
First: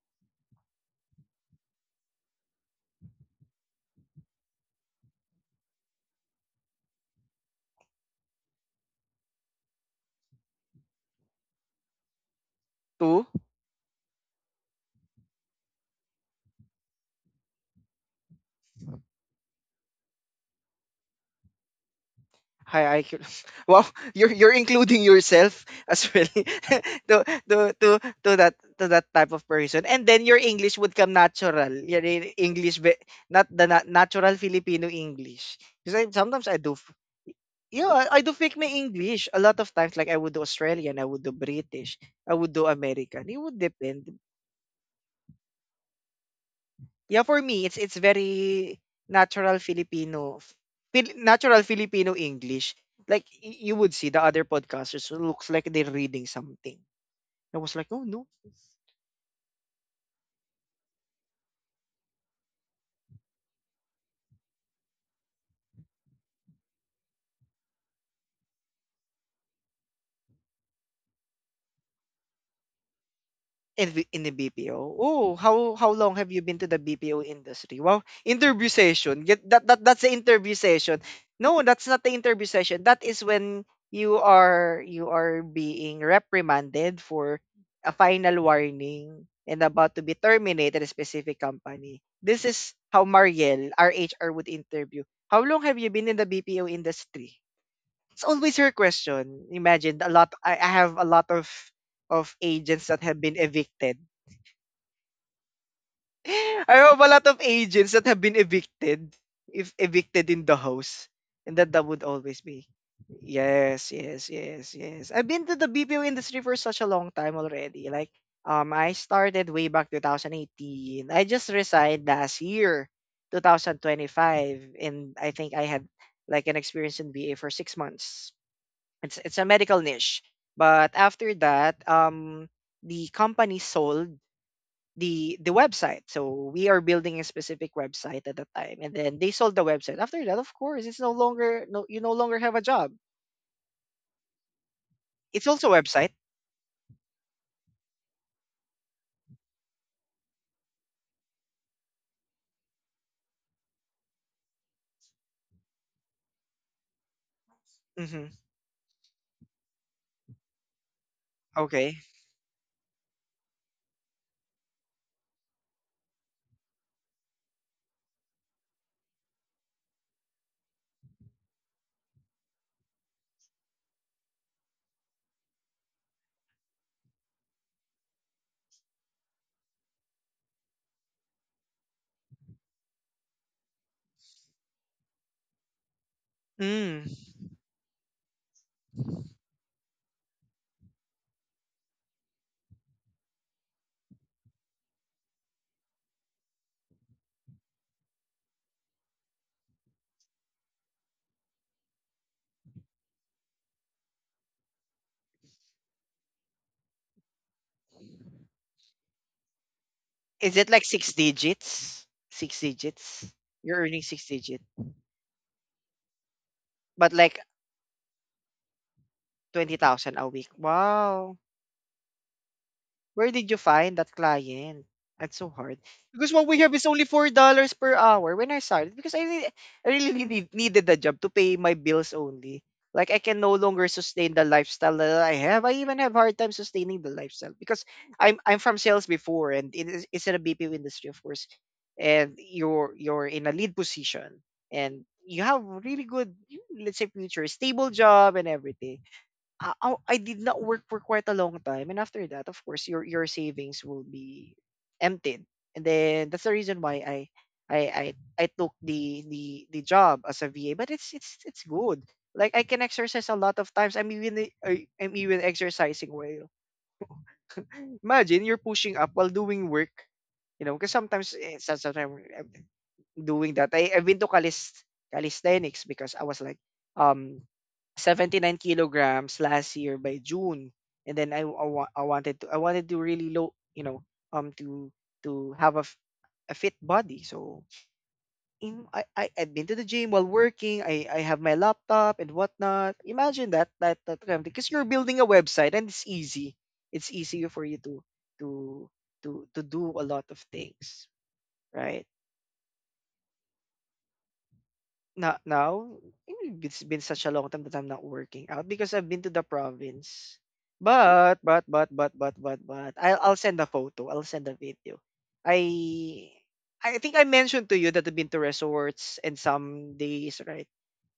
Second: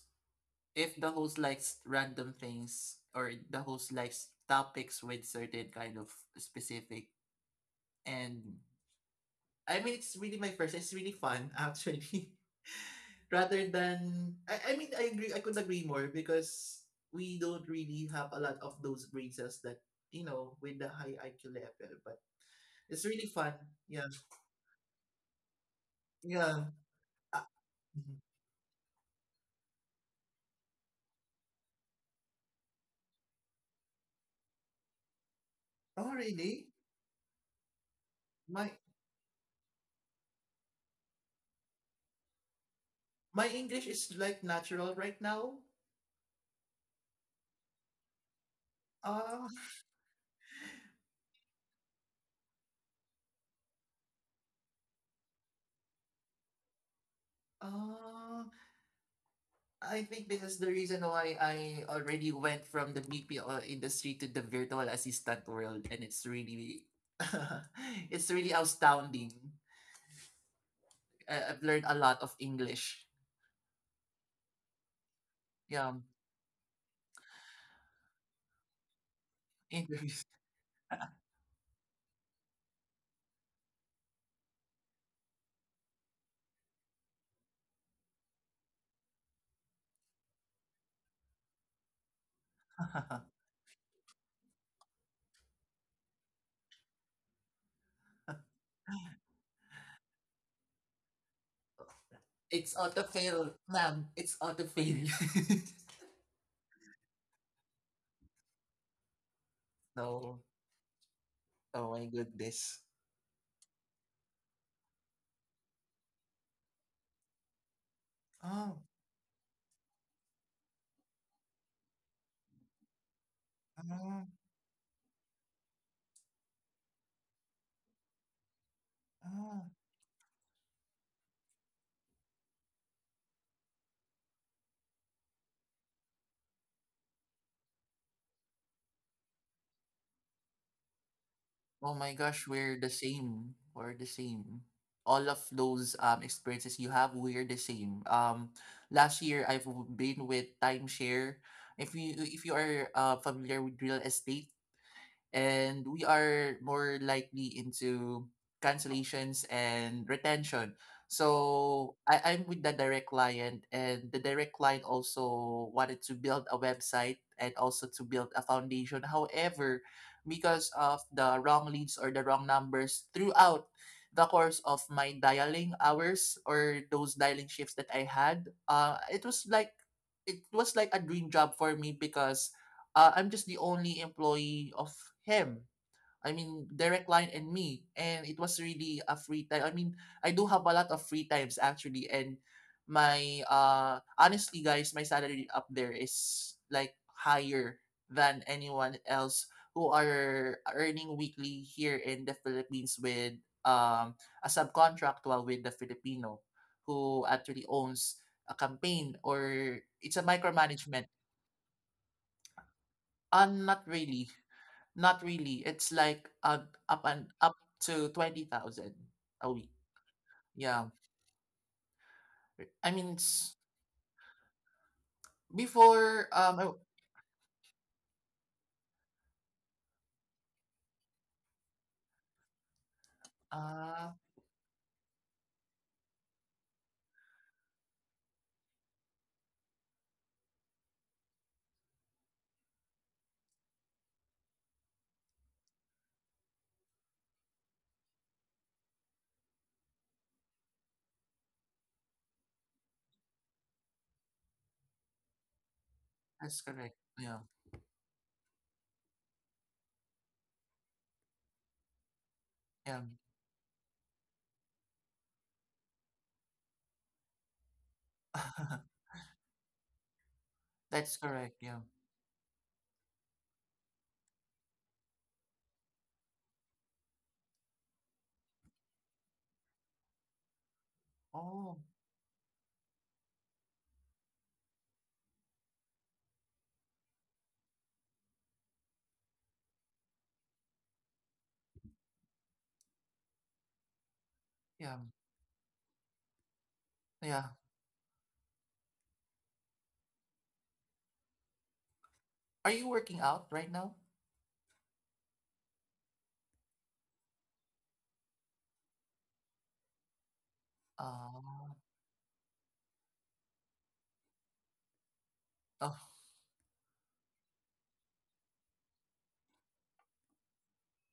S2: If the host likes random things, or the host likes topics with certain kind of specific, and I mean, it's really my first. It's really fun, actually.
S1: two?
S2: Rather than, I agree. I could not agree more, because we don't really have a lot of those breezes that you know with the high IQ level. But
S1: Hi, I
S2: it's
S1: could-
S2: really fun.
S1: wow,
S2: Yeah,
S1: you're including yourself as well
S2: yeah.
S1: to,
S2: Uh,
S1: to to
S2: mm-hmm.
S1: to that type of person, and then your English would come natural. Your I- English, be, not the na- natural Filipino English. Because I,
S2: Oh,
S1: sometimes I
S2: really?
S1: do, f- yeah, I do fake my
S2: My
S1: English a lot of times. Like I would do Australian, I would do British, I would do American. It would
S2: English
S1: depend.
S2: is like natural right now.
S1: Yeah, for me, it's very
S2: Uh,
S1: natural Filipino, Fil- natural Filipino English. Like y- you would see the other podcasters who looks like they're reading something. I was like, oh no,
S2: uh, I think this is the reason why I already went from the BPO industry to the virtual assistant world, and it's really, it's really astounding. I've learned a lot of English.
S1: in the, in the BPO. Oh, how
S2: Yeah,
S1: long have you been to the BPO industry? Well, interview session. Get that, that that's the
S2: interviews.
S1: interview session. No, that's not the interview session. That is when you are being reprimanded for a final warning and about to be terminated a specific company. This is how Mariel, our HR, would interview. How long have you been in the BPO industry? It's always her question. Imagine a lot. I have a lot of
S2: It's
S1: agents that have been
S2: autofill,
S1: evicted.
S2: ma'am. It's autofill.
S1: I have a lot of agents that have been evicted, if evicted
S2: No.
S1: in the house, and that
S2: Oh
S1: would
S2: my
S1: always be.
S2: goodness.
S1: Yes, yes, yes, yes, I've been to the BPO industry for such a long time already.
S2: Ah,
S1: I started way back 2018. I just resigned last year,
S2: ah,
S1: 2025, and I think I had like an experience in BA for 6 months. It's a
S2: ah.
S1: medical niche, but after that, the company sold the website. So we are building a specific website at the time, and then they sold the website. After that, of course, it's no longer no
S2: Oh
S1: you no
S2: my
S1: longer
S2: gosh,
S1: have a
S2: we're the
S1: job.
S2: same. We're the same. All of
S1: It's also a
S2: those
S1: website.
S2: experiences you have, we're the same. Last year been with timeshare. If you are familiar with real estate, and we are more likely into
S1: Hmm.
S2: cancellations and retention.
S1: Okay.
S2: So I'm with the direct client, and the direct client also wanted to build a website and also to build a foundation. However, because of the wrong leads or the wrong numbers throughout the course of my dialing hours or those dialing shifts that I had, it was like a dream job for me, because I'm just the only employee of him. I mean,
S1: Mm.
S2: direct line and me. And it was really a free time. I mean, I do have a lot of free times actually. And my, honestly, guys, my salary up there is like higher than anyone else who are earning weekly here in the Philippines with um, a subcontractual with the Filipino who actually owns a campaign, or it's a
S1: Is it like
S2: micromanagement.
S1: six digits? Six digits. You're
S2: Not
S1: earning six
S2: really.
S1: digit,
S2: Not really. It's like
S1: but like
S2: up to 20,000 a week.
S1: 20,000 a week.
S2: Yeah.
S1: Wow.
S2: I mean,
S1: Where did you
S2: it's
S1: find that client? That's so hard.
S2: before
S1: Because what we have
S2: um
S1: is only $4 per hour when I started. I really needed the job to pay my bills only. Like I can no
S2: I,
S1: longer
S2: uh
S1: sustain the lifestyle that I have. I even have hard time sustaining the lifestyle because I'm from sales before and it's in a BPO industry of course, and you're in a lead position and you have really good, let's say, future stable job and everything. I did not work for quite a long time, and after that, of course, your savings will be emptied, and then that's the
S2: that's
S1: reason
S2: correct.
S1: why
S2: Yeah.
S1: I I, I took the job as a VA. But it's good. Like I can
S2: Yeah.
S1: exercise a lot of times. I'm even exercising while imagine you're pushing up while doing work. You know, because
S2: That's correct. Yeah.
S1: sometimes doing that. I've been to calisthenics because I was like um 79 kilograms last year by June, and then
S2: Oh,
S1: I wanted to really low to to have a, f- a fit body. So in, I I've been to the gym while working. I have my laptop and whatnot. Imagine that because you're
S2: yeah.
S1: building a website and it's easy. It's easier
S2: Yeah.
S1: for you to to do a lot of things, right?
S2: Are you working out right now?
S1: No, now, it's been such a long time that I'm not working out because I've been to the province. But
S2: Uh,
S1: I'll send a photo. I'll send a video.
S2: oh,
S1: I I think I mentioned to you that I've been to resorts and some days, right?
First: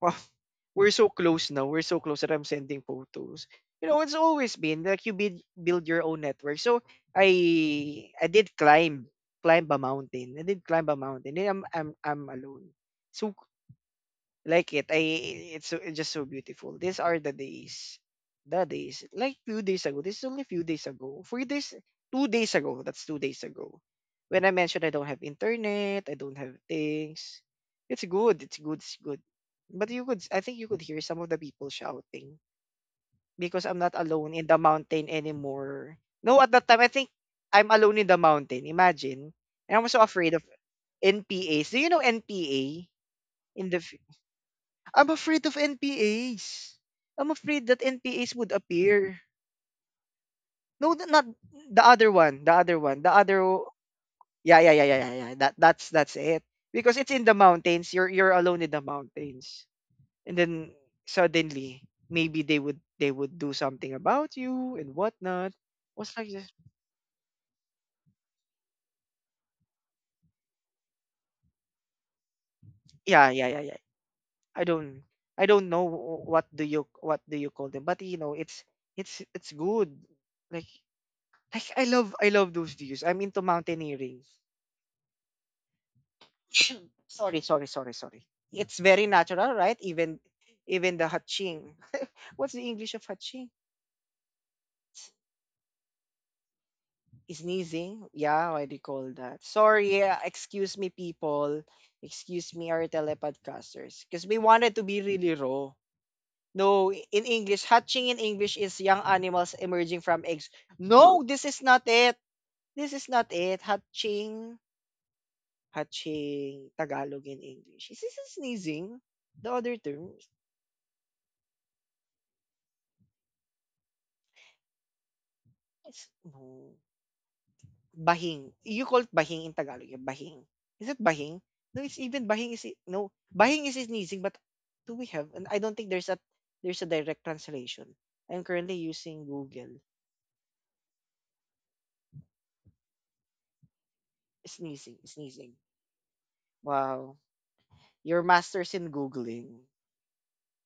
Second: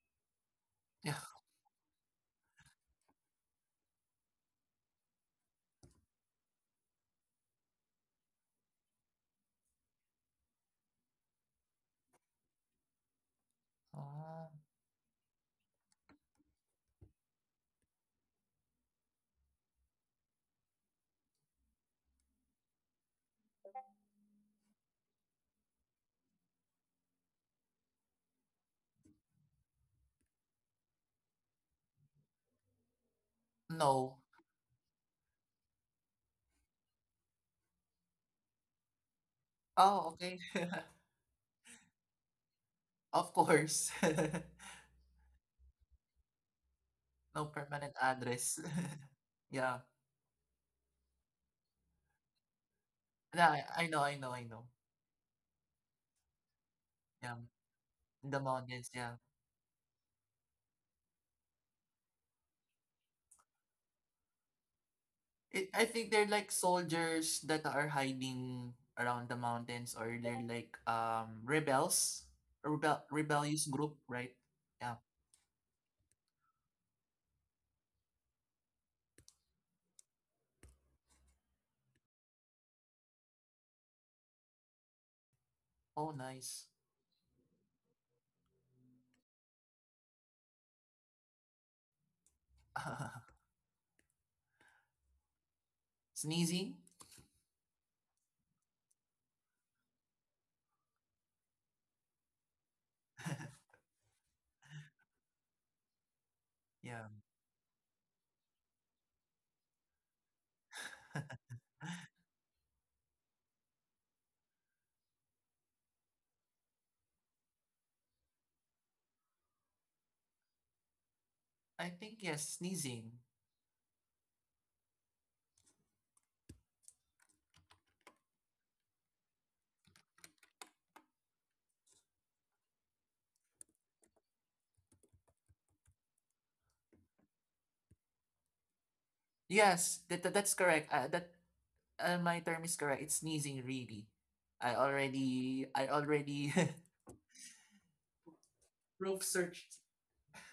S1: Wow, we're so
S2: yeah.
S1: close now. We're so close that I'm sending photos. You know, it's always been like you build your own network. So I did climb a mountain. I did climb a mountain. And I'm alone. So
S2: Uh,
S1: like it. I it's it's just so beautiful. These are the days. Like few days ago. This is only few days ago. 4 days, 2 days ago. That's 2 days ago. When I mentioned I don't have internet, I don't have things. It's good. It's good. It's good. But you could, I think you could hear some of the people shouting because I'm not
S2: no.
S1: alone in the mountain anymore. No, at that time I think I'm alone in the mountain. Imagine, and I'm so
S2: Oh,
S1: afraid
S2: okay.
S1: of NPAs. Do you know NPA
S2: Of
S1: in the
S2: course.
S1: I'm afraid of NPAs. I'm
S2: No
S1: afraid that
S2: permanent
S1: NPAs would
S2: address.
S1: appear.
S2: Yeah.
S1: No, th- not the other one. The other one. The
S2: Yeah,
S1: other.
S2: I know, I know, I
S1: Yeah,
S2: know.
S1: yeah, yeah, yeah, yeah, yeah. That's it. Because it's in the
S2: Yeah.
S1: mountains.
S2: In
S1: You're
S2: the
S1: alone in the
S2: mountains, yeah.
S1: mountains, and then suddenly maybe they would do something about you and whatnot.
S2: I think
S1: What's
S2: they're
S1: like
S2: like
S1: this?
S2: soldiers that are hiding around the mountains, or they're like rebels,
S1: Yeah, yeah, yeah,
S2: rebellious
S1: yeah.
S2: group, right?
S1: I
S2: Yeah.
S1: don't I don't know what do you call them, but you know it's good. Like I love those views. I'm into mountaineering.
S2: Oh, nice.
S1: Sorry, sorry, sorry, sorry. It's very natural, right? Even the hatching. What's the English of hatching?
S2: Sneezing.
S1: Sneezing. Yeah, why do you call that? Sorry, yeah, excuse me, people. Excuse me, our telepodcasters. Because we wanted to be really raw. No,
S2: Yeah.
S1: in English, hatching in English is young animals emerging from eggs. No, this is not it. This is not it. Hatching. Hatching Tagalog and English. Is this a sneezing? The other term
S2: I think yes, sneezing.
S1: no. Bahing. You call it bahing in Tagalog. Yeah, bahing. Is it bahing? No, it's even bahing no. Bahing is sneezing, but do we have? And I don't think there's a direct translation. I'm currently using Google.
S2: Yes, that's correct. That my term is correct. It's sneezing, really.
S1: Sneezing, sneezing.
S2: I already
S1: Wow. Your masters in
S2: proof
S1: Googling.
S2: searched.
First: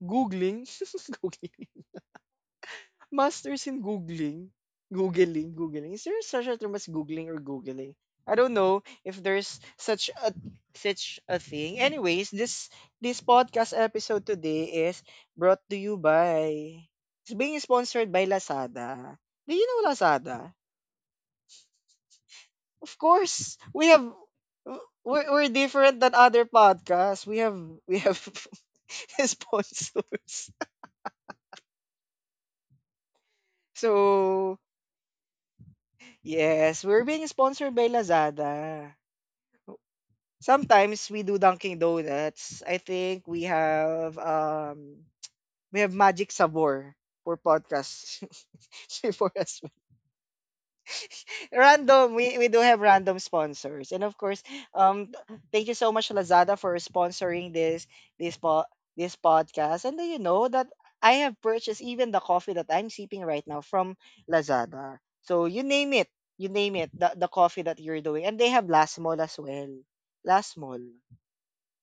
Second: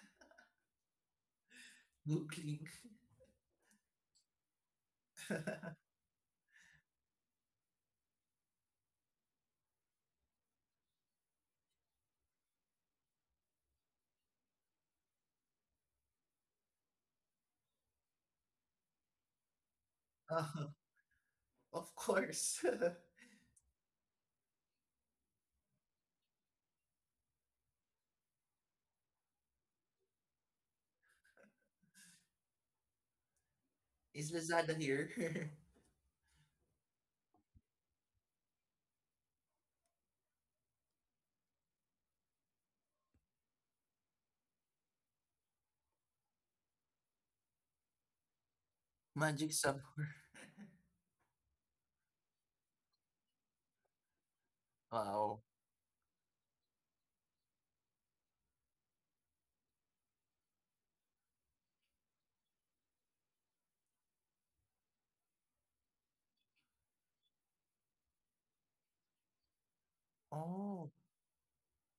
S1: Googling? Googling.
S2: Googling.
S1: Masters in googling, googling, googling. Is there such a term as googling or googling? I don't know if there's such a thing. Anyways, this podcast episode today is brought to you by it's being sponsored by Lazada. Do you know
S2: Uh,
S1: Lazada?
S2: of course.
S1: Of course, we have we're different than other podcasts. We have sponsors.
S2: Is
S1: So
S2: Lazada here?
S1: yes, we're being sponsored by Lazada. Sometimes we do Dunkin' Donuts. I think we have Magic Sabor for podcasts before
S2: Magic
S1: us.
S2: somewhere.
S1: Random, we do have random sponsors. And of course,
S2: Wow.
S1: thank you so much Lazada for sponsoring this po- this podcast. And do you know that I have purchased even the coffee that I'm sipping right now from Lazada. So you name it, the coffee that you're doing. And they have Last Mall as well. Last
S2: Oh,
S1: Mall,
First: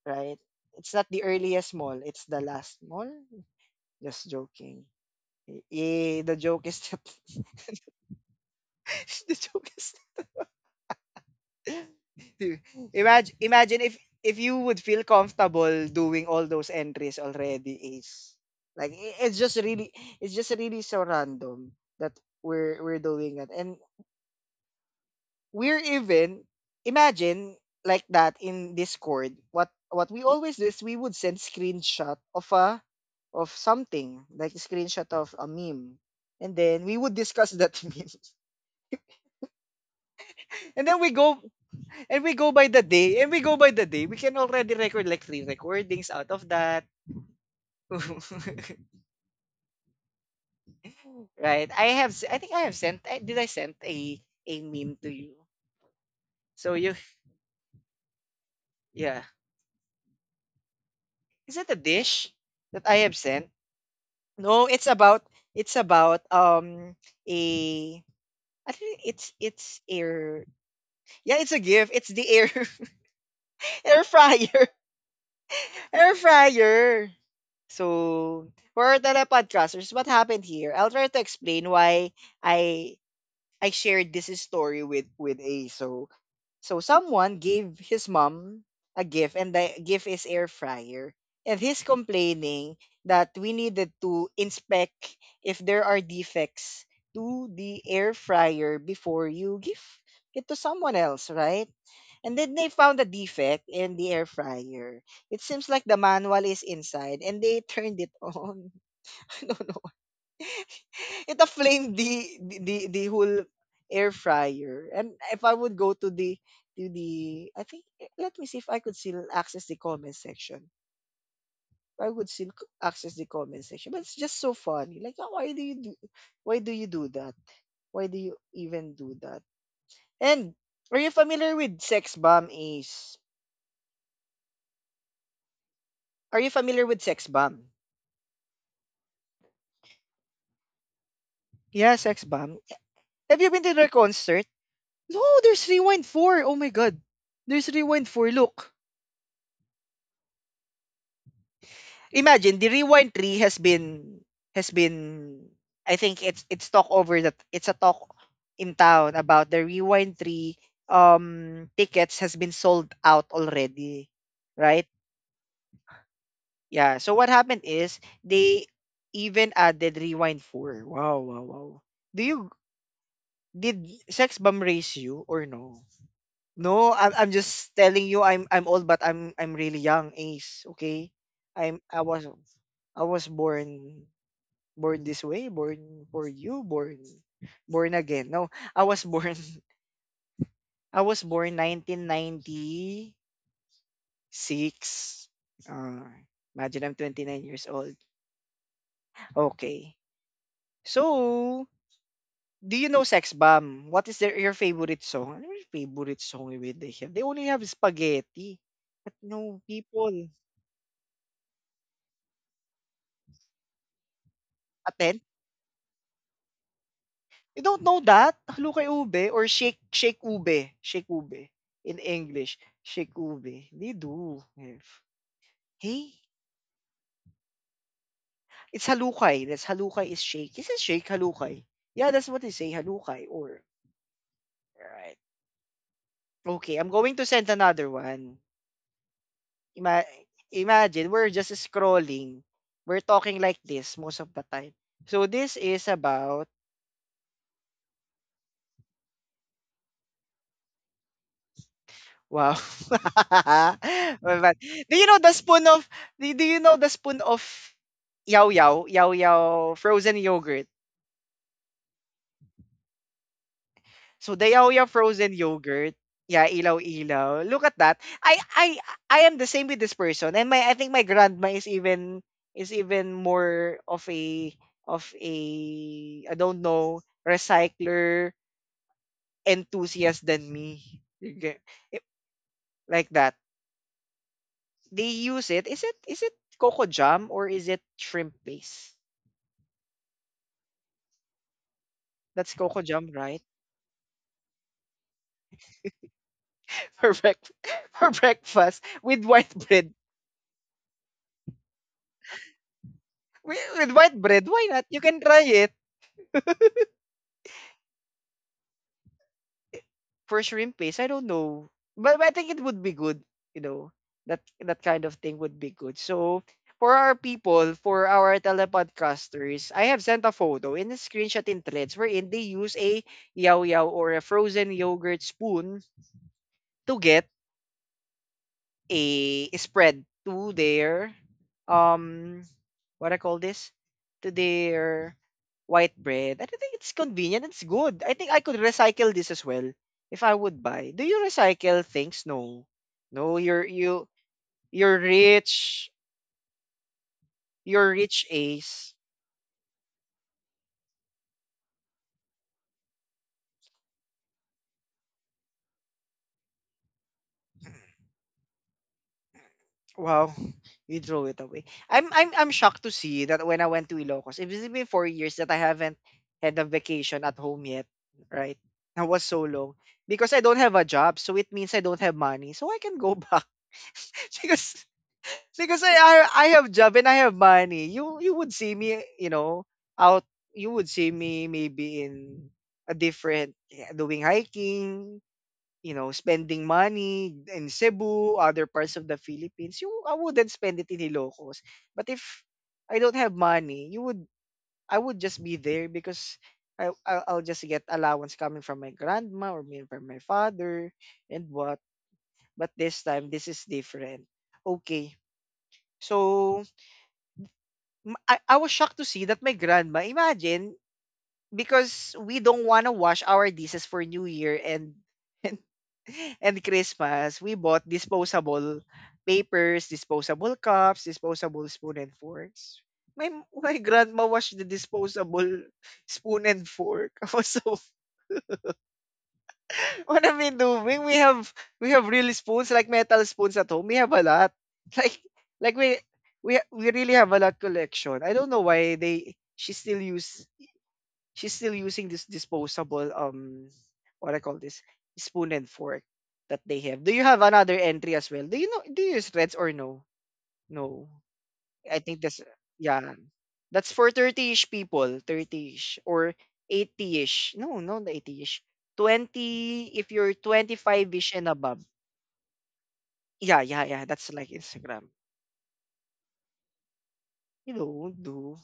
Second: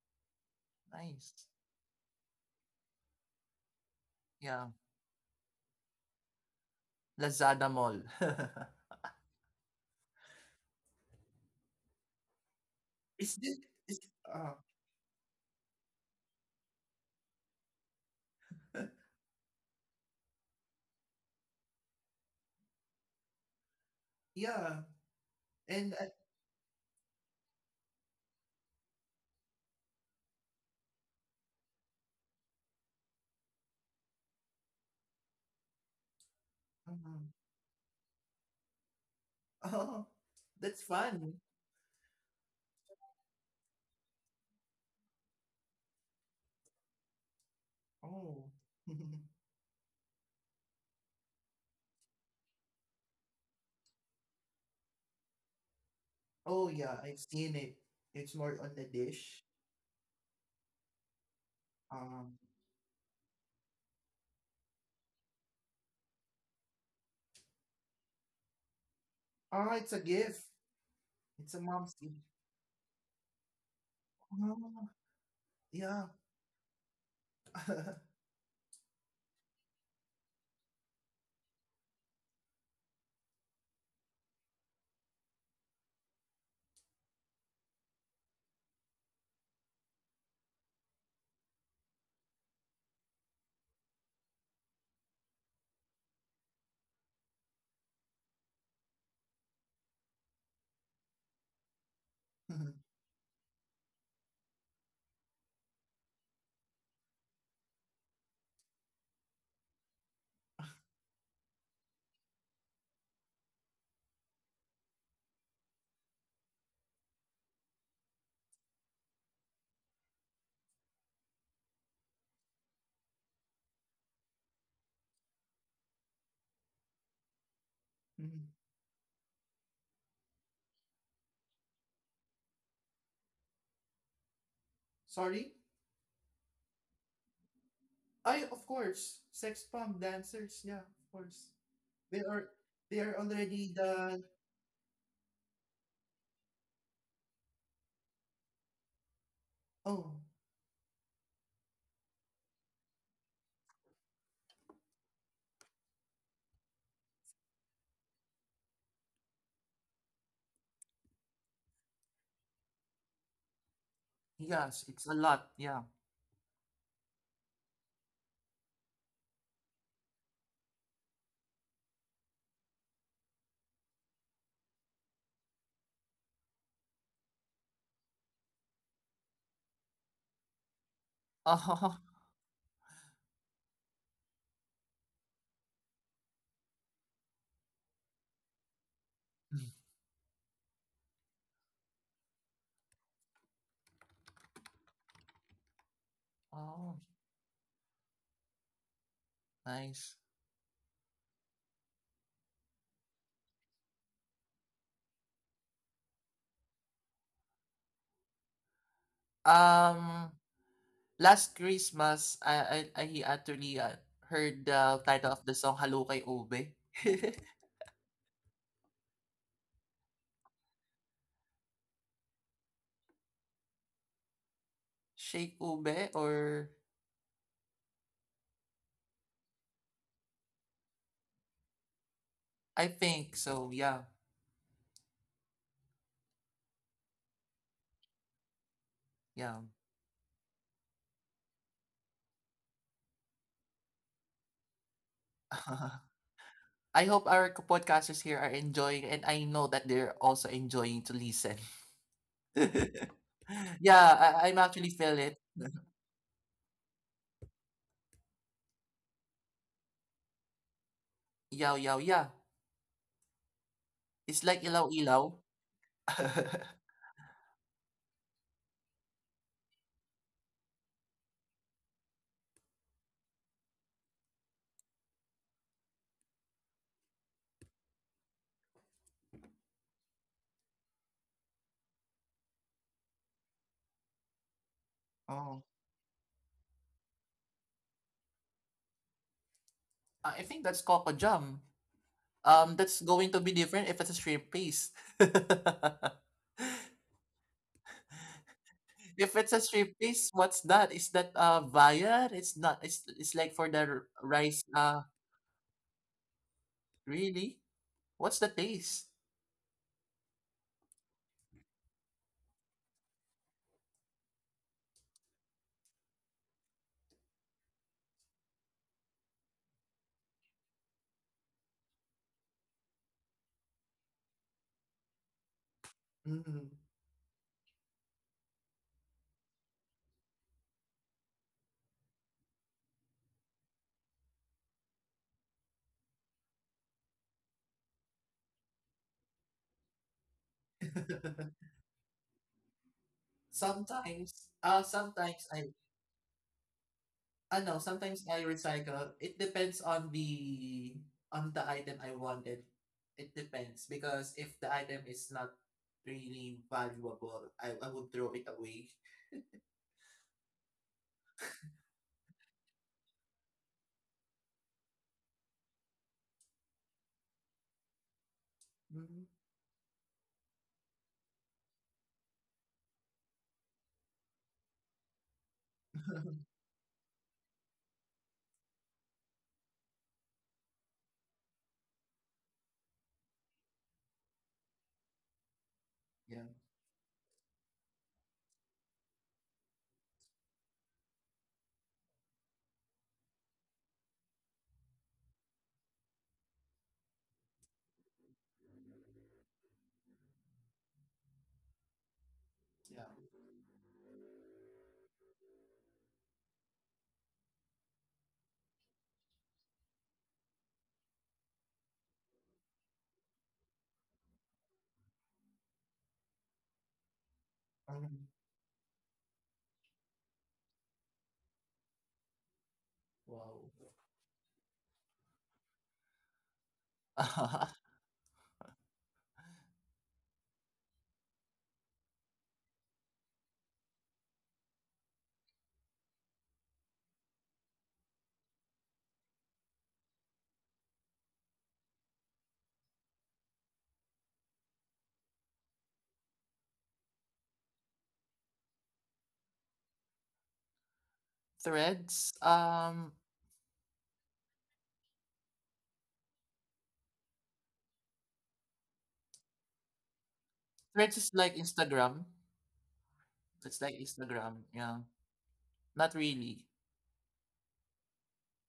S1: right? It's not the
S2: nice.
S1: earliest mall, it's the last mall. Just
S2: Yeah.
S1: joking. Eh, the joke is
S2: Lazada Mall.
S1: the joke is
S2: Is this
S1: imagine
S2: is
S1: if you would feel comfortable doing all those entries already is like it's just really so random that we're doing that and
S2: yeah.
S1: we're
S2: And
S1: even imagine like that in Discord. What we always do is we would send screenshot of something like a screenshot of a meme, and then we would
S2: mhm.
S1: discuss that meme.
S2: Oh, that's
S1: And then we
S2: fun.
S1: go and we go by the day and we go by the day. We can already record like 3 recordings out of that.
S2: Oh.
S1: Right? I think I have did I send a meme to you?
S2: Oh
S1: So you
S2: yeah, I've seen it. It's more on the
S1: yeah.
S2: dish.
S1: Is it a dish
S2: Um,
S1: that I have sent? No, it's about it's about um a I think
S2: ah,
S1: it's
S2: it's a gift.
S1: air. Yeah,
S2: It's
S1: it's a
S2: a mom's
S1: gift. It's
S2: gift.
S1: the air air fryer.
S2: Oh, yeah.
S1: Air fryer. So for our telepodcasters, what happened here? I'll try to explain why I I shared this story with A. So someone gave his mom a gift and the gift is air fryer. And he's complaining that we needed to inspect if there are defects to the air fryer before you give it to someone else, right? And then they found a defect in the air fryer. It seems like the manual is inside and they turned it on. It aflame the whole air fryer. And if I would go to the I think let me see if I could still access the comment section. I would still access the comment section, but it's just so funny. Like, "Oh, why do you do? Why do you do that? Why do you
S2: Mhm.
S1: even do that?" And are you familiar with Sex Bomb Ace?
S2: Sorry?
S1: Are you familiar with Sex Bomb?
S2: I of course, sex bomb dancers. Yeah, of course.
S1: Yeah,
S2: They
S1: Sex
S2: are
S1: Bomb. Have you been
S2: already
S1: to their
S2: the
S1: concert? No, there's Rewind 4. Oh my God. There's Rewind 4. Look.
S2: oh
S1: Imagine the rewind tree has been has been I think it's talk over that it's a talk in town about the rewind tree tickets has been sold out already.
S2: yes,
S1: Right?
S2: it's a lot. Yeah.
S1: Yeah. So what happened is they even added rewind four. Wow, wow, wow. Do you did sex bomb raise you or no? No, I'm just telling you I'm old but I'm really young, Ace. Okay. I'm I was I was born born this way, born for you, born born again. No, I was born
S2: Oh.
S1: I was born 1996. Uh, imagine
S2: Oh,
S1: I'm 29 years old. Okay.
S2: nice.
S1: So, do you know Sex Bomb? What is their your favorite song? Ano yung favorite song with they have? They only have spaghetti. But no,
S2: Um,
S1: people,
S2: last Christmas, I actually heard the
S1: attend.
S2: title of the song Halukay Ube.
S1: You don't know that? Hello kay Ube or Shake Shake Ube. Shake Ube in English. Shake Ube. They do have.
S2: Shake Ube
S1: Hey,
S2: or
S1: it's halukay. That's halukay is shake. Is it shake halukay? Yeah, that's what they
S2: I
S1: say,
S2: think
S1: halukay.
S2: so.
S1: Or
S2: Yeah,
S1: right. Okay, I'm going to send another one.
S2: yeah.
S1: Ima- Imagine we're just scrolling. We're talking like this most of the time. So this is about
S2: I hope our podcasters here are enjoying, and I know that they're also enjoying to listen.
S1: wow. Well,
S2: Yeah, I'm
S1: but-
S2: actually
S1: do you
S2: feel
S1: know
S2: it.
S1: the spoon of do you know the spoon of yao yao yao yao frozen yogurt?
S2: Yow yow yeah.
S1: So
S2: It's
S1: the
S2: like ilaw
S1: Yaoya
S2: ilaw.
S1: frozen yogurt. Yeah, ilaw ilaw. Look at that. I I am the same with this person. And my I think my grandma is even more of a I don't know recycler enthusiast than me. You get- it- Like that. They use
S2: Oh,
S1: it. Is it coco jam or is it shrimp paste?
S2: I think that's Coco Jam.
S1: That's coco
S2: That's
S1: jam,
S2: going to be
S1: right?
S2: different if it's a shrimp paste.
S1: For breakfast for breakfast
S2: If
S1: with
S2: it's a
S1: white
S2: shrimp
S1: bread.
S2: paste, what's that? Is that viand? It's not. It's like for the
S1: With, with white
S2: rice.
S1: bread, why not? You can try it
S2: Really? What's the taste?
S1: for shrimp paste, I don't know. But I think it would be good, you know. That kind of thing would be good. So for our telepodcasters, I have sent a photo in a screenshot in threads wherein they use a yaw yaw or a frozen yogurt spoon
S2: Mm.
S1: to get a spread to their um what I call this to their white bread. I think it's convenient. It's good. I think I could recycle this as well if I would buy. Do you recycle things? No, no.
S2: Sometimes,
S1: You're
S2: sometimes I
S1: rich.
S2: Ano,
S1: You're
S2: sometimes
S1: rich,
S2: I
S1: Ace.
S2: recycle. It depends on the item I wanted. It depends, because if the item is not really valuable, I would throw it away.
S1: Wow, you throw it away. I'm shocked to see that when I went to Ilocos, it has been 4 years that I haven't had a vacation at home yet, right? That
S2: Mhm.
S1: was so long because I don't have a job, so it means I don't have money, so I can go back. because because I have job and I have money. You would see me, you know, out. You would see me maybe in a different, yeah, doing hiking, you know,
S2: Yeah,
S1: spending money in Cebu, other parts of the Philippines. You I wouldn't spend it in Ilocos. But if I don't have money, you would I would just be there because I'll just get allowance coming from my grandma or me from my father and what. But this
S2: yeah.
S1: time this is different. Okay. So I was shocked to see that my grandma, imagine, because we don't want to wash our dishes for New Year and and, and Christmas, we bought
S2: Mhm.
S1: disposable papers, disposable cups, disposable spoon and forks. My
S2: Wow.
S1: my grandma washed the disposable spoon and fork. I was so, what am I doing? We have real spoons like metal spoons at home. We have a lot. Like like we we really have a lot collection. I don't know why they she still use she's still using this disposable what I call this spoon and fork that they have. Do you have another entry as well? Do you use threads or no? No. I think
S2: Threads.
S1: that's, yeah, that's for 30ish people, 30ish or 80ish. No, no, the 80ish. 20 if you're
S2: Threads is
S1: 25ish and
S2: like
S1: above.
S2: Instagram.
S1: Yeah,
S2: It's
S1: yeah,
S2: like
S1: yeah, that's like
S2: Instagram, yeah.
S1: Instagram.
S2: Not really.
S1: You don't do.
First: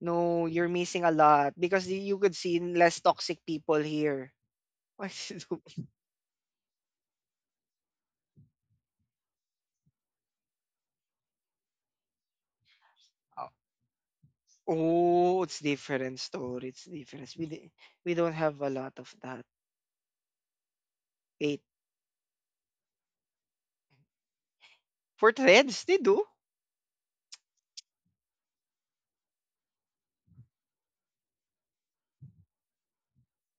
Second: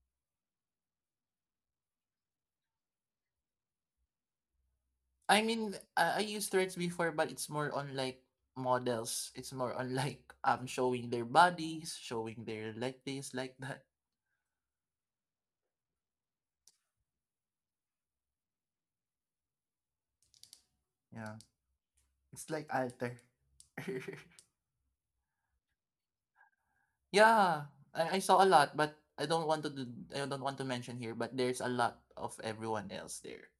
S1: No, you're missing a lot because you could see less toxic people here. Why is
S2: I mean,
S1: it-
S2: I used Threads before, but it's more on like models. It's more on like showing their bodies, showing their like this, like that.
S1: Oh, it's different story. It's different. We don't have a lot of that.
S2: Yeah,
S1: Wait,
S2: it's like alter.
S1: for threads they do.
S2: Yeah, I saw a lot, but I don't want to mention here. But there's a lot of everyone else there.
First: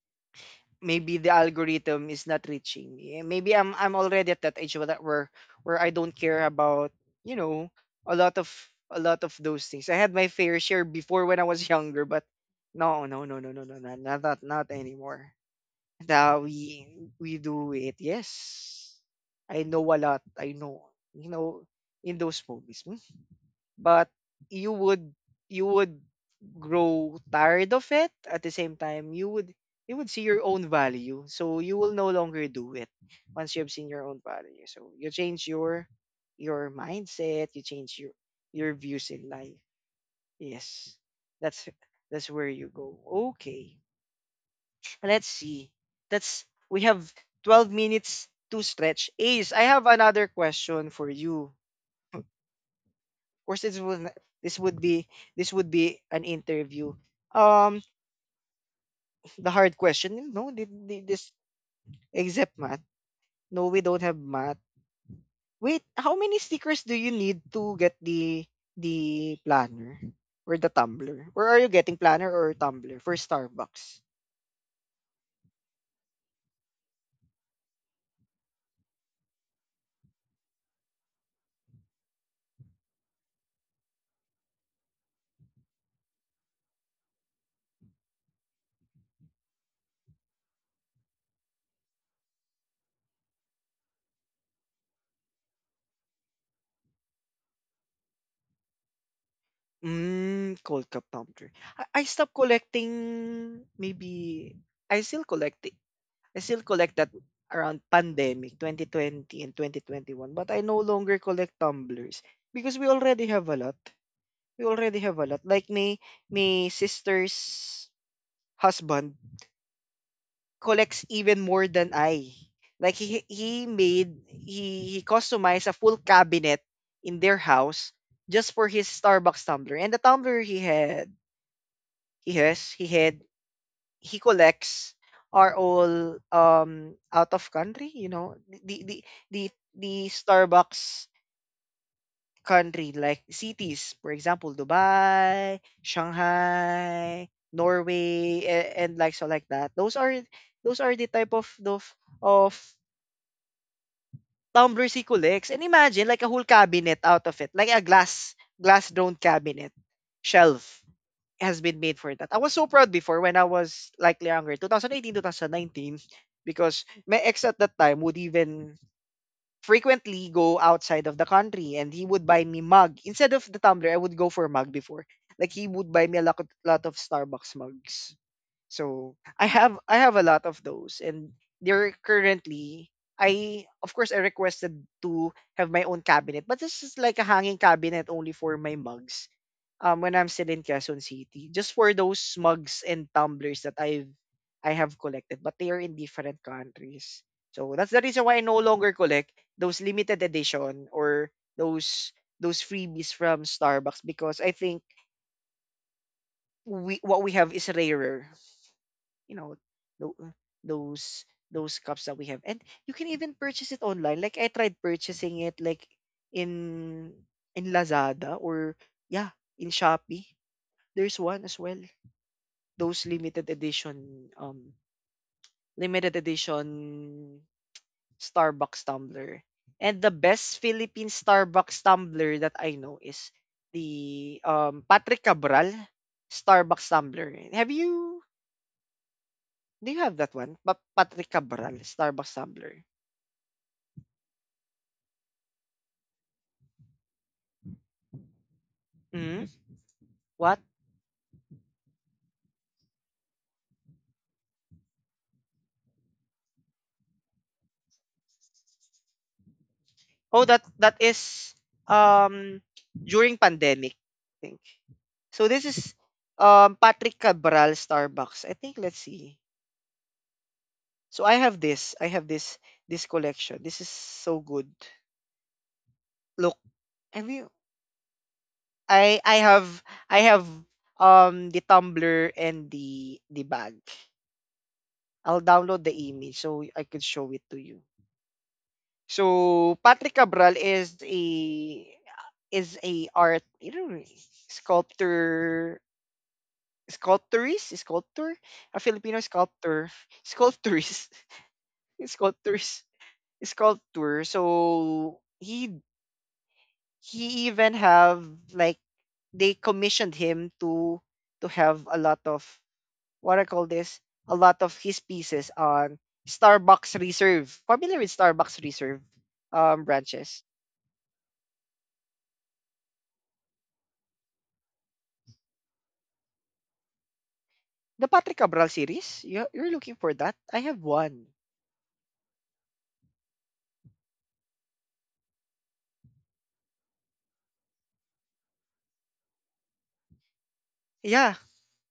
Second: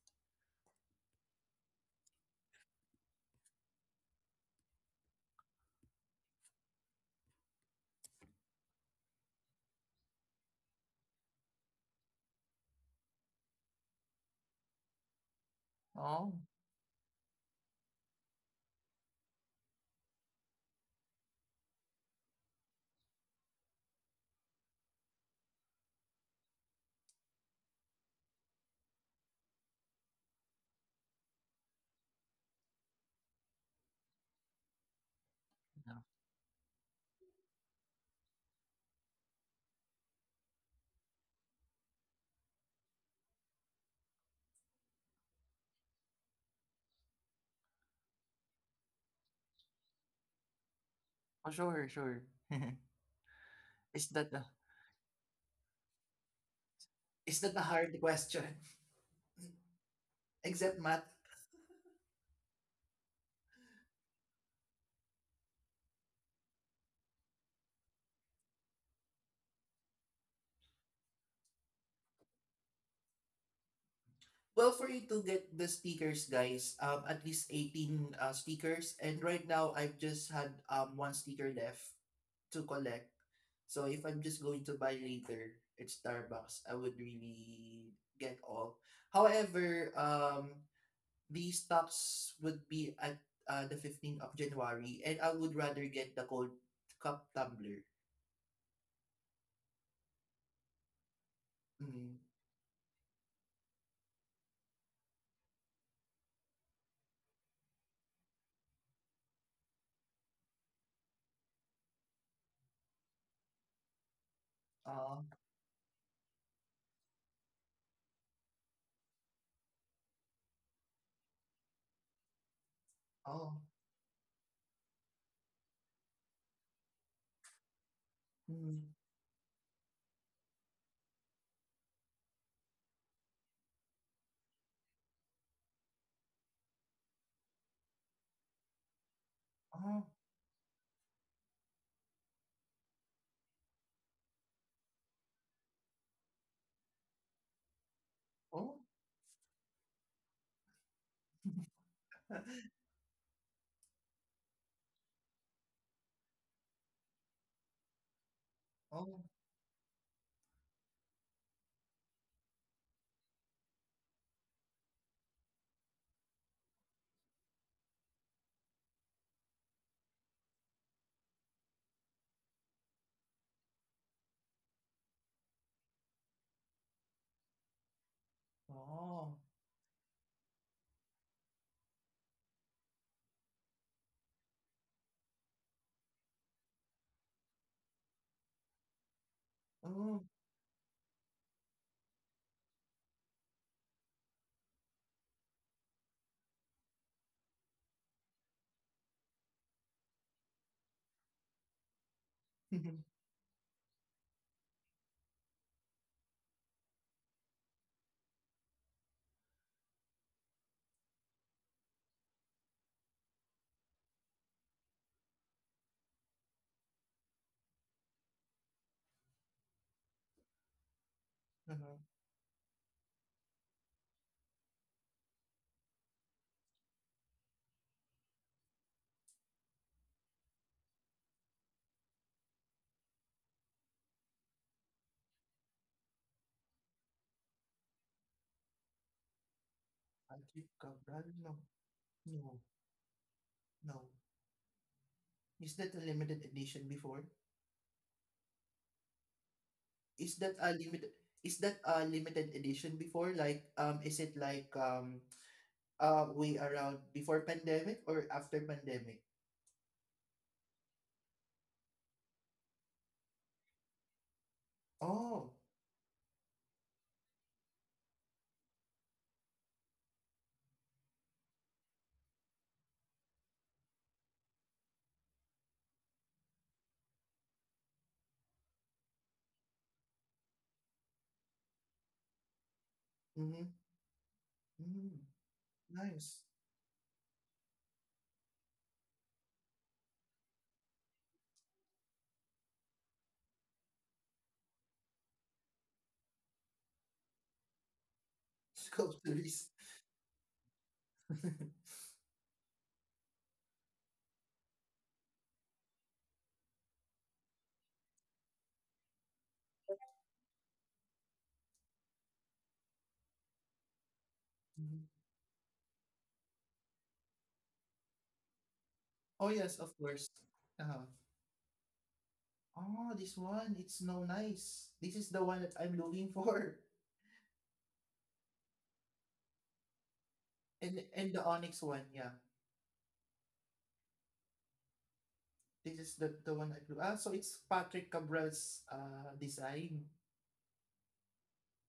S1: Maybe the algorithm is not reaching me. Eh, maybe I'm already at that age where I don't care about, you know, a lot of a lot of those things. I had my fair share before when I was younger, but no no no no no no no not not, not anymore.
S2: Oh,
S1: Now we do it. Yes, I know a lot. I know, you know, in those movies. Hmm? But you would you would grow tired of it. At the same time, you would see your own value, so you will no longer do it. Once you have seen your own value, so you change your
S2: yeah.
S1: your mindset, you change your views in life. Yes, that's where you go. Okay, let's see. That's we have 12 minutes to stretch, Ace. I have another question for
S2: Oh,
S1: you.
S2: sure, sure.
S1: Course,
S2: Is that the
S1: this would be an interview. Um,
S2: hard question?
S1: the hard question. No,
S2: Except math.
S1: did this except math? No, we don't have math. Wait, how many stickers do you need to get the planner or the tumbler? Or are you getting planner or tumbler for Starbucks?
S2: Well, for you to get the speakers, guys, at least 18 speakers. And right now, I've just had one sticker left to collect. So if I'm just going to buy later at Starbucks, I would really get all. However, these stocks would be at the 15th of January, and I would rather get the cold cup tumbler.
S1: Mm, cold cup tumbler. I
S2: Mm.
S1: stopped collecting maybe I still collect I still collect that around pandemic 2020 and 2021, but I no longer collect tumblers because we already have a lot. We already
S2: Uh,
S1: have a lot. Like me, my sister's husband collects even more than I. Like
S2: oh,
S1: he made he customized a full cabinet in their house just for his
S2: mm.
S1: Starbucks tumbler. And the tumbler he had he has he had he collects are all, um, out of country, you know, the the the
S2: Oh,
S1: the Starbucks country, like cities, for example, Dubai, Shanghai, Norway, and,
S2: oh.
S1: and like so, like that. Those are the type of tumblers he collects. And imagine like a whole cabinet out of it, like a glass glass dome
S2: Oh,
S1: cabinet shelf has been made for that. I was so proud before when I was like younger, 2018, 2019, because my ex at that time would even frequently go outside of the country and he would buy me mug. Instead of the tumbler, I would go for mug before. Like he would buy me a lot, lot of Starbucks mugs. So
S2: oh,
S1: I have a lot of those and they're currently I of course I requested to have my own cabinet, but this is like a hanging cabinet only for my mugs, um, when
S2: oh.
S1: I'm still in Quezon City, just for those mugs and tumblers that I have collected, but they are in different countries. So that's the reason why I no longer collect those limited edition or those those freebies from Starbucks because I think we what we have is rarer. You know, tho- those those cups that we have, and you can even purchase it online. Like I tried purchasing it like in in Lazada, or yeah, in Shopee. There's one as well.
S2: Uh-huh.
S1: Those limited edition, um, limited edition Starbucks tumbler. And the best Philippine Starbucks tumbler that I know is the Patrick Cabral Starbucks tumbler. Have you do you have that one?
S2: Patrick Cabral?
S1: Patrick
S2: No,
S1: Cabral Starbucks
S2: no,
S1: tumbler.
S2: No. Is that a limited edition before?
S1: Mm?
S2: Is that
S1: What?
S2: a limited? Is that a limited edition before? Like, is it like way around before pandemic or after pandemic?
S1: Oh, that that is, um, during pandemic, I think. So
S2: Oh,
S1: this is, um, Patrick Cabral Starbucks. I think let's see. So I have this. This collection. This is so good. Look, have you? I I have I have, um, the tumbler and the
S2: mm-hmm.
S1: bag.
S2: Mm,
S1: I'll download the image
S2: nice
S1: so I could show it to you. So Patrick Cabral is a art, you know, sculptor sculptor, a Filipino
S2: sculptures.
S1: sculptor sculptorist sculptorist sculptor, so he even have like they commissioned him to have a lot of, what I call this, a lot of his
S2: Mhm.
S1: pieces on Starbucks Reserve. Familiar with Starbucks Reserve
S2: Oh yes, of course.
S1: branches?
S2: Uh-huh. Oh, this one, it's no nice. This is the one that I'm looking for,
S1: The Patrick Cabral series? You're looking for that? I have
S2: and
S1: one.
S2: the onyx one, yeah. This is the one I blew. Ah, so it's Patrick Cabral's design,
S1: Yeah.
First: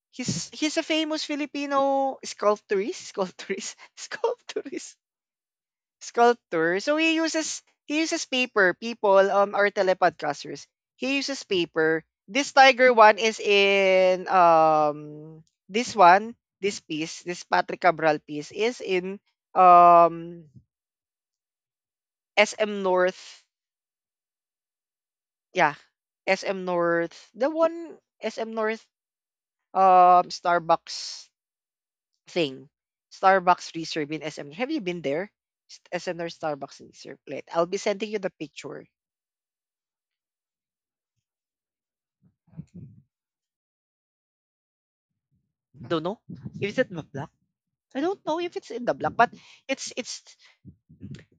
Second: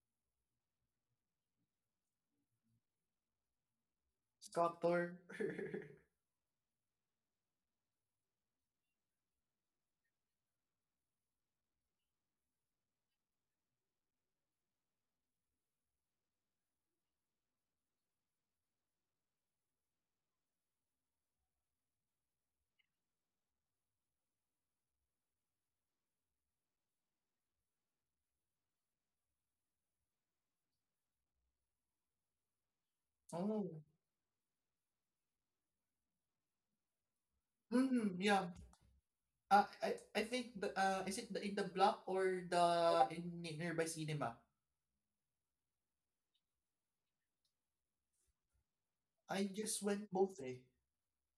S1: He's a famous Filipino sculptorist, sculptorist, sculptorist.
S2: sculptor.
S1: Sculptor. So he uses paper. People, um, are telepodcasters. He uses paper. This tiger one is in, um, this Patrick Cabral piece is in, um, SM North, yeah, SM North, the one SM North Starbucks thing
S2: Oh,
S1: Starbucks reserve in SM. Have you been there? SM North Starbucks reserve. Wait, I'll be sending
S2: mm,
S1: you the
S2: yeah.
S1: picture.
S2: I think the, is it the, in the block, or the in nearby cinema?
S1: Don't know. If it's in the black? I don't know if it's in the black, but
S2: I just
S1: it's
S2: went
S1: it's
S2: both, eh.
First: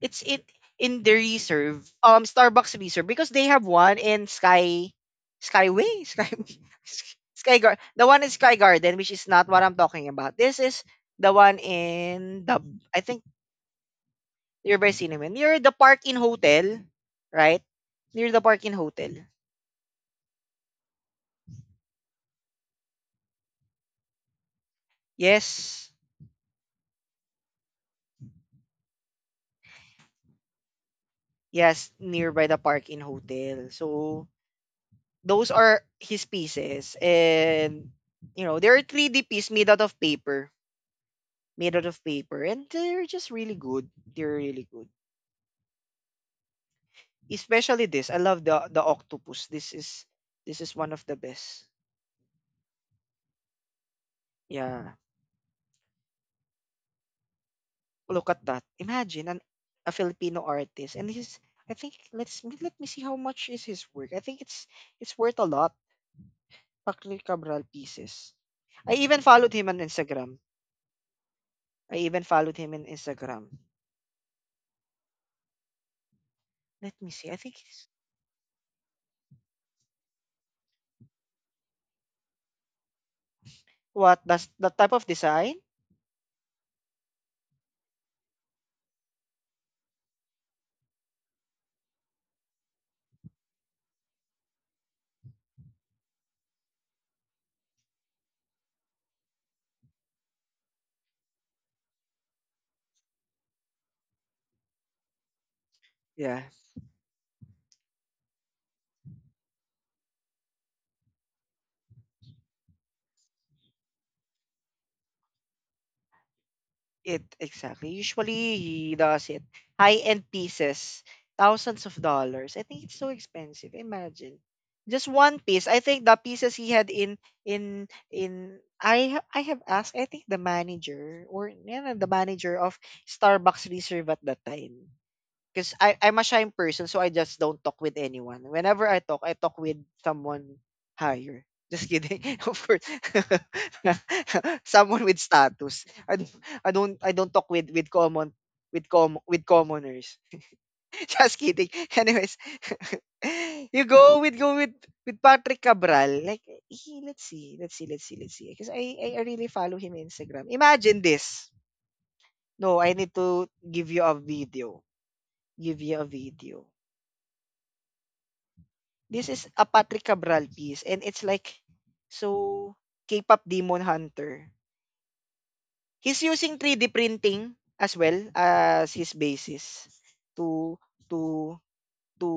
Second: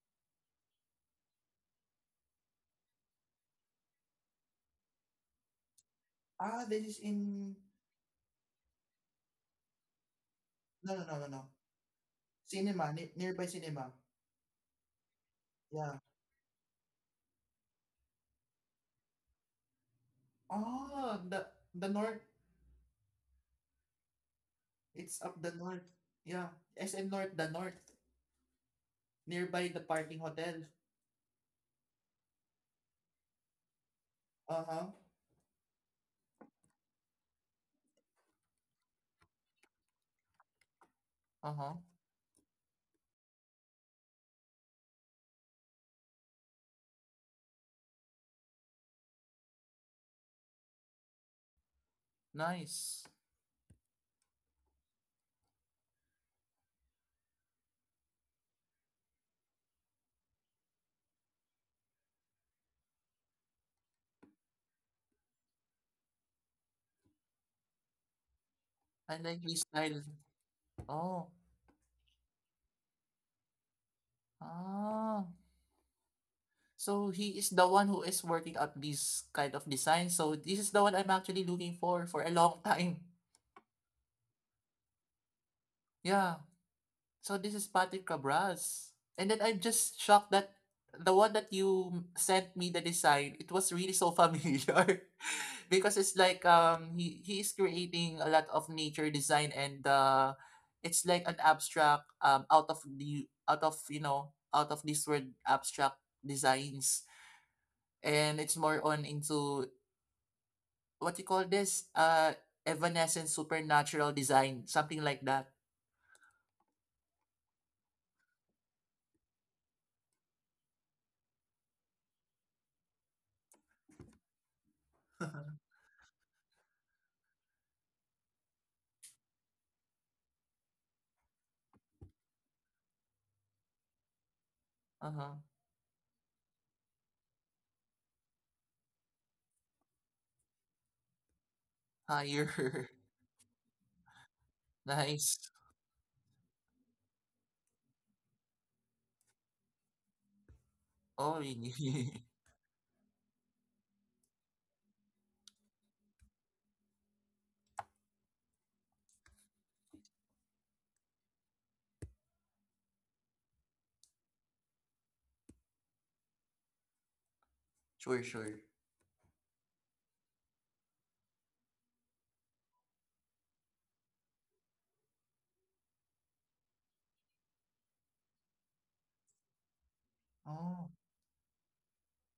S1: it's in the reserve. Starbucks reserve because they have one in Sky Skyway Sky
S2: Ah, this is in
S1: The one in Sky Garden, which is not what I'm talking about. This is
S2: no no no no
S1: the
S2: no
S1: one in the
S2: cinema
S1: I think
S2: nearby cinema.
S1: nearby cinema near the
S2: Yeah.
S1: Park in Hotel, right? Near the Park in Hotel.
S2: Ah, the north. It's up the north.
S1: Yes,
S2: Yeah, SM North, the north, nearby the parking hotel.
S1: yes, nearby the Park in Hotel. So
S2: Uh huh.
S1: those are his pieces. And, you know, they're 3D piece made out of paper.
S2: Uh huh.
S1: Made out of paper. And they're just really good. They're really good. Especially this. I love the octopus. This is one of the best.
S2: Nice.
S1: Yeah. Look at that. Imagine an a Filipino artist. And his I think let's let me see how much is his work. I think it's worth a lot. Patrick Cabral pieces. I
S2: I
S1: even
S2: like
S1: followed
S2: his
S1: him on
S2: style.
S1: Instagram.
S2: Oh.
S1: I even followed him on Instagram.
S2: Ah.
S1: Let me
S2: So
S1: see. I
S2: he is
S1: think
S2: the one who is working out these kind of designs. So this is the one I'm actually looking for a long time.
S1: what does that type of design?
S2: Yeah. So this is Patrick Cabras. And then I'm just shocked that the one that you sent me the design, it was really so familiar. Because it's like he is creating a lot of nature design and it's like an abstract, out of, you know, out of this word abstract
S1: Yeah.
S2: designs, and it's more on into what you call this evanescent supernatural design, something like that.
S1: It exactly. Usually he does it high-end pieces, thousands of dollars. I think it's so expensive. Imagine. Just one piece. I think the pieces he had in I have asked, I think the manager or yeah, the manager of Starbucks Reserve at that time.
S2: Uh-huh.
S1: Because I'm a shy person, so I just don't talk with anyone. Whenever I talk with someone higher. Just kidding. Of course,
S2: Higher.
S1: someone with
S2: Nice.
S1: status. I don't talk with commoners. Just
S2: Oh,
S1: kidding. Anyways, you go with with Patrick Cabral. Like he, let's see, let's see, let's see, let's see. Because I really follow him on Instagram. Imagine this. No, I need to give you a video. Give you a video.
S2: sure, sure.
S1: This is a Patrick Cabral piece and it's like so K-pop demon hunter. He's using 3D printing as well as his basis to
S2: Oh,
S1: to to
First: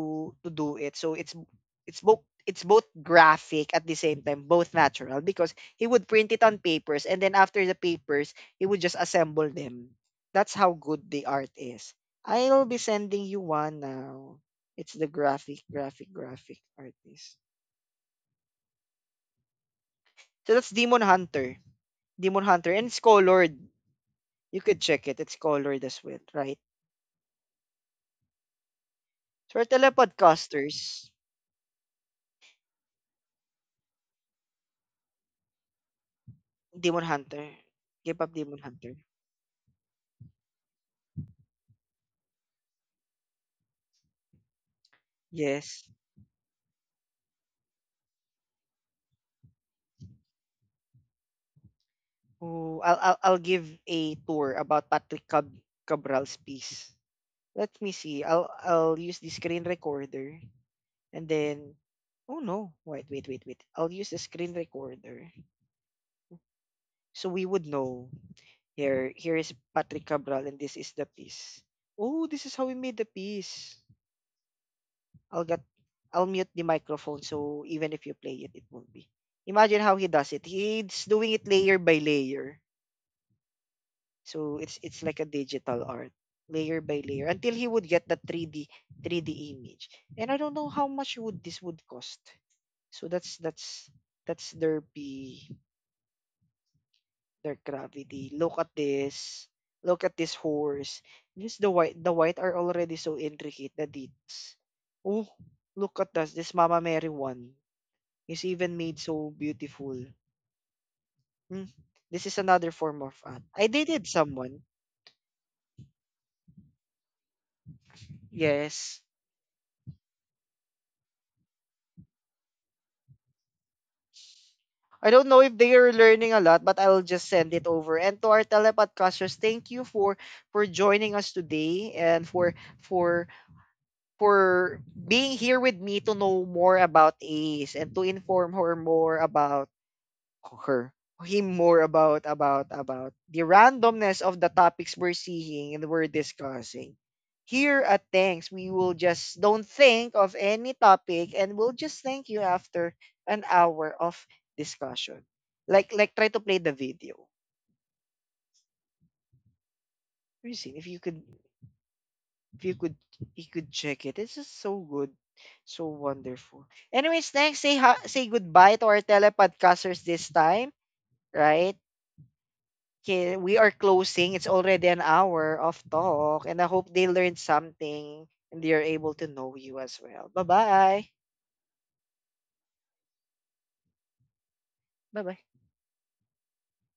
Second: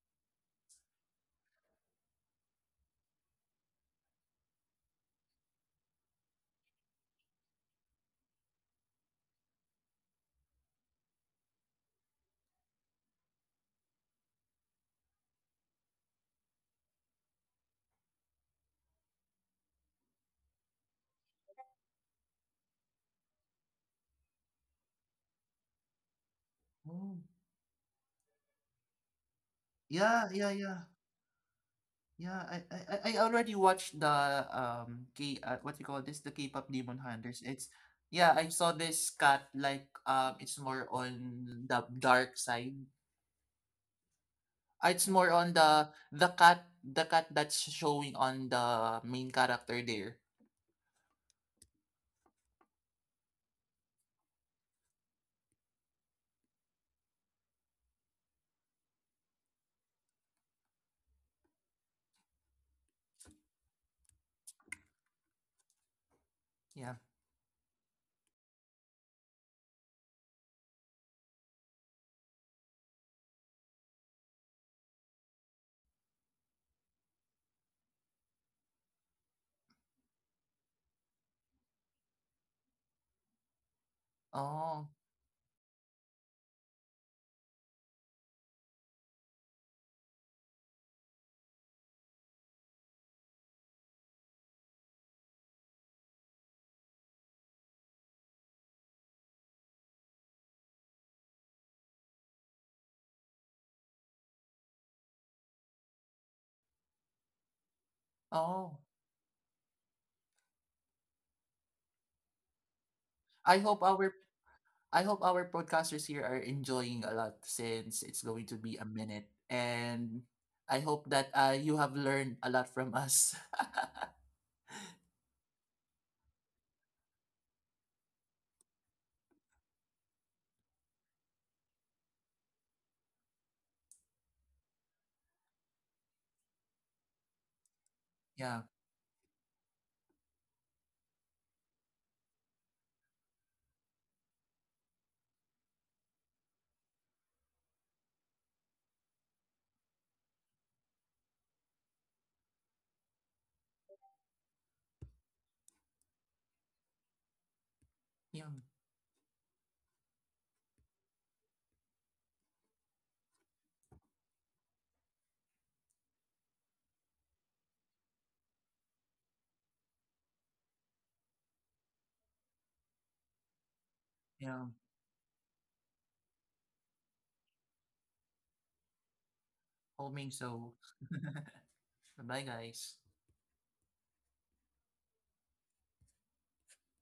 S1: to do it. So it's both, it's both graphic at the same time, both natural because he would print it on papers and then after the papers, he would just assemble them. That's how good the art is. I'll be sending you one now. It's the graphic, graphic, graphic artist. So that's Demon Hunter. Demon Hunter. And it's colored. You could check it. It's colored as well, right?
S2: oh,
S1: So for
S2: yeah, yeah, yeah,
S1: telepodcasters,
S2: yeah. I already watched the K what you call this, the K-pop Demon
S1: Demon
S2: Hunters.
S1: Hunter.
S2: It's
S1: Give
S2: yeah,
S1: up
S2: I
S1: Demon
S2: saw
S1: Hunter.
S2: this cat like it's more on the dark side. It's more on
S1: Yes.
S2: the cat, the cat that's showing on the main character there.
S1: Oh, I'll give a tour about Cabral's piece. Let me see. I'll use the screen recorder. And then, oh no. Wait, wait, wait, wait. I'll use the screen recorder.
S2: Yeah.
S1: So we would know. Here, here is Patrick Cabral and this is the piece. Oh, this is how we made the piece. I'll get I'll mute the microphone so even if you play it, it won't be. Imagine how he does it. He's doing it layer by layer. So
S2: Oh,
S1: it's like a digital art, layer by layer, until he would get the 3D 3D image. And I don't know how much would this would cost. So that's their be their gravity. Look at this. Look at this horse. Just the white are already so intricate the details. Oh, look at this. This Mama Mary one is even
S2: oh.
S1: made so beautiful. Hmm, this is another form of art.
S2: I
S1: I
S2: hope
S1: dated
S2: our
S1: someone.
S2: I hope our podcasters here are enjoying a lot, since it's going to be a
S1: Yes.
S2: minute. And I hope that you have learned a lot from us.
S1: I don't know if they are learning a lot, but I'll just send it over. And to our telepodcasters, thank you for joining us today and for for for being here with me to know more about Ace and to inform
S2: Yeah.
S1: her more about her him more about the randomness of the topics we're seeing and we're discussing. Here at Thanks, we will just don't think of any topic and we'll just thank you after an hour of discussion. Like try to play the video.
S2: Yeah.
S1: Christine, if you could if you could you could check it. It's just so good. So wonderful. Anyways, thanks. Say say goodbye to our telepodcasters this time, right? Okay, we are closing. It's
S2: Yeah.
S1: already an hour of talk, and I hope they learned something and they are able to know you as well.
S2: Homing
S1: Bye
S2: so.
S1: bye.
S2: Bye, guys.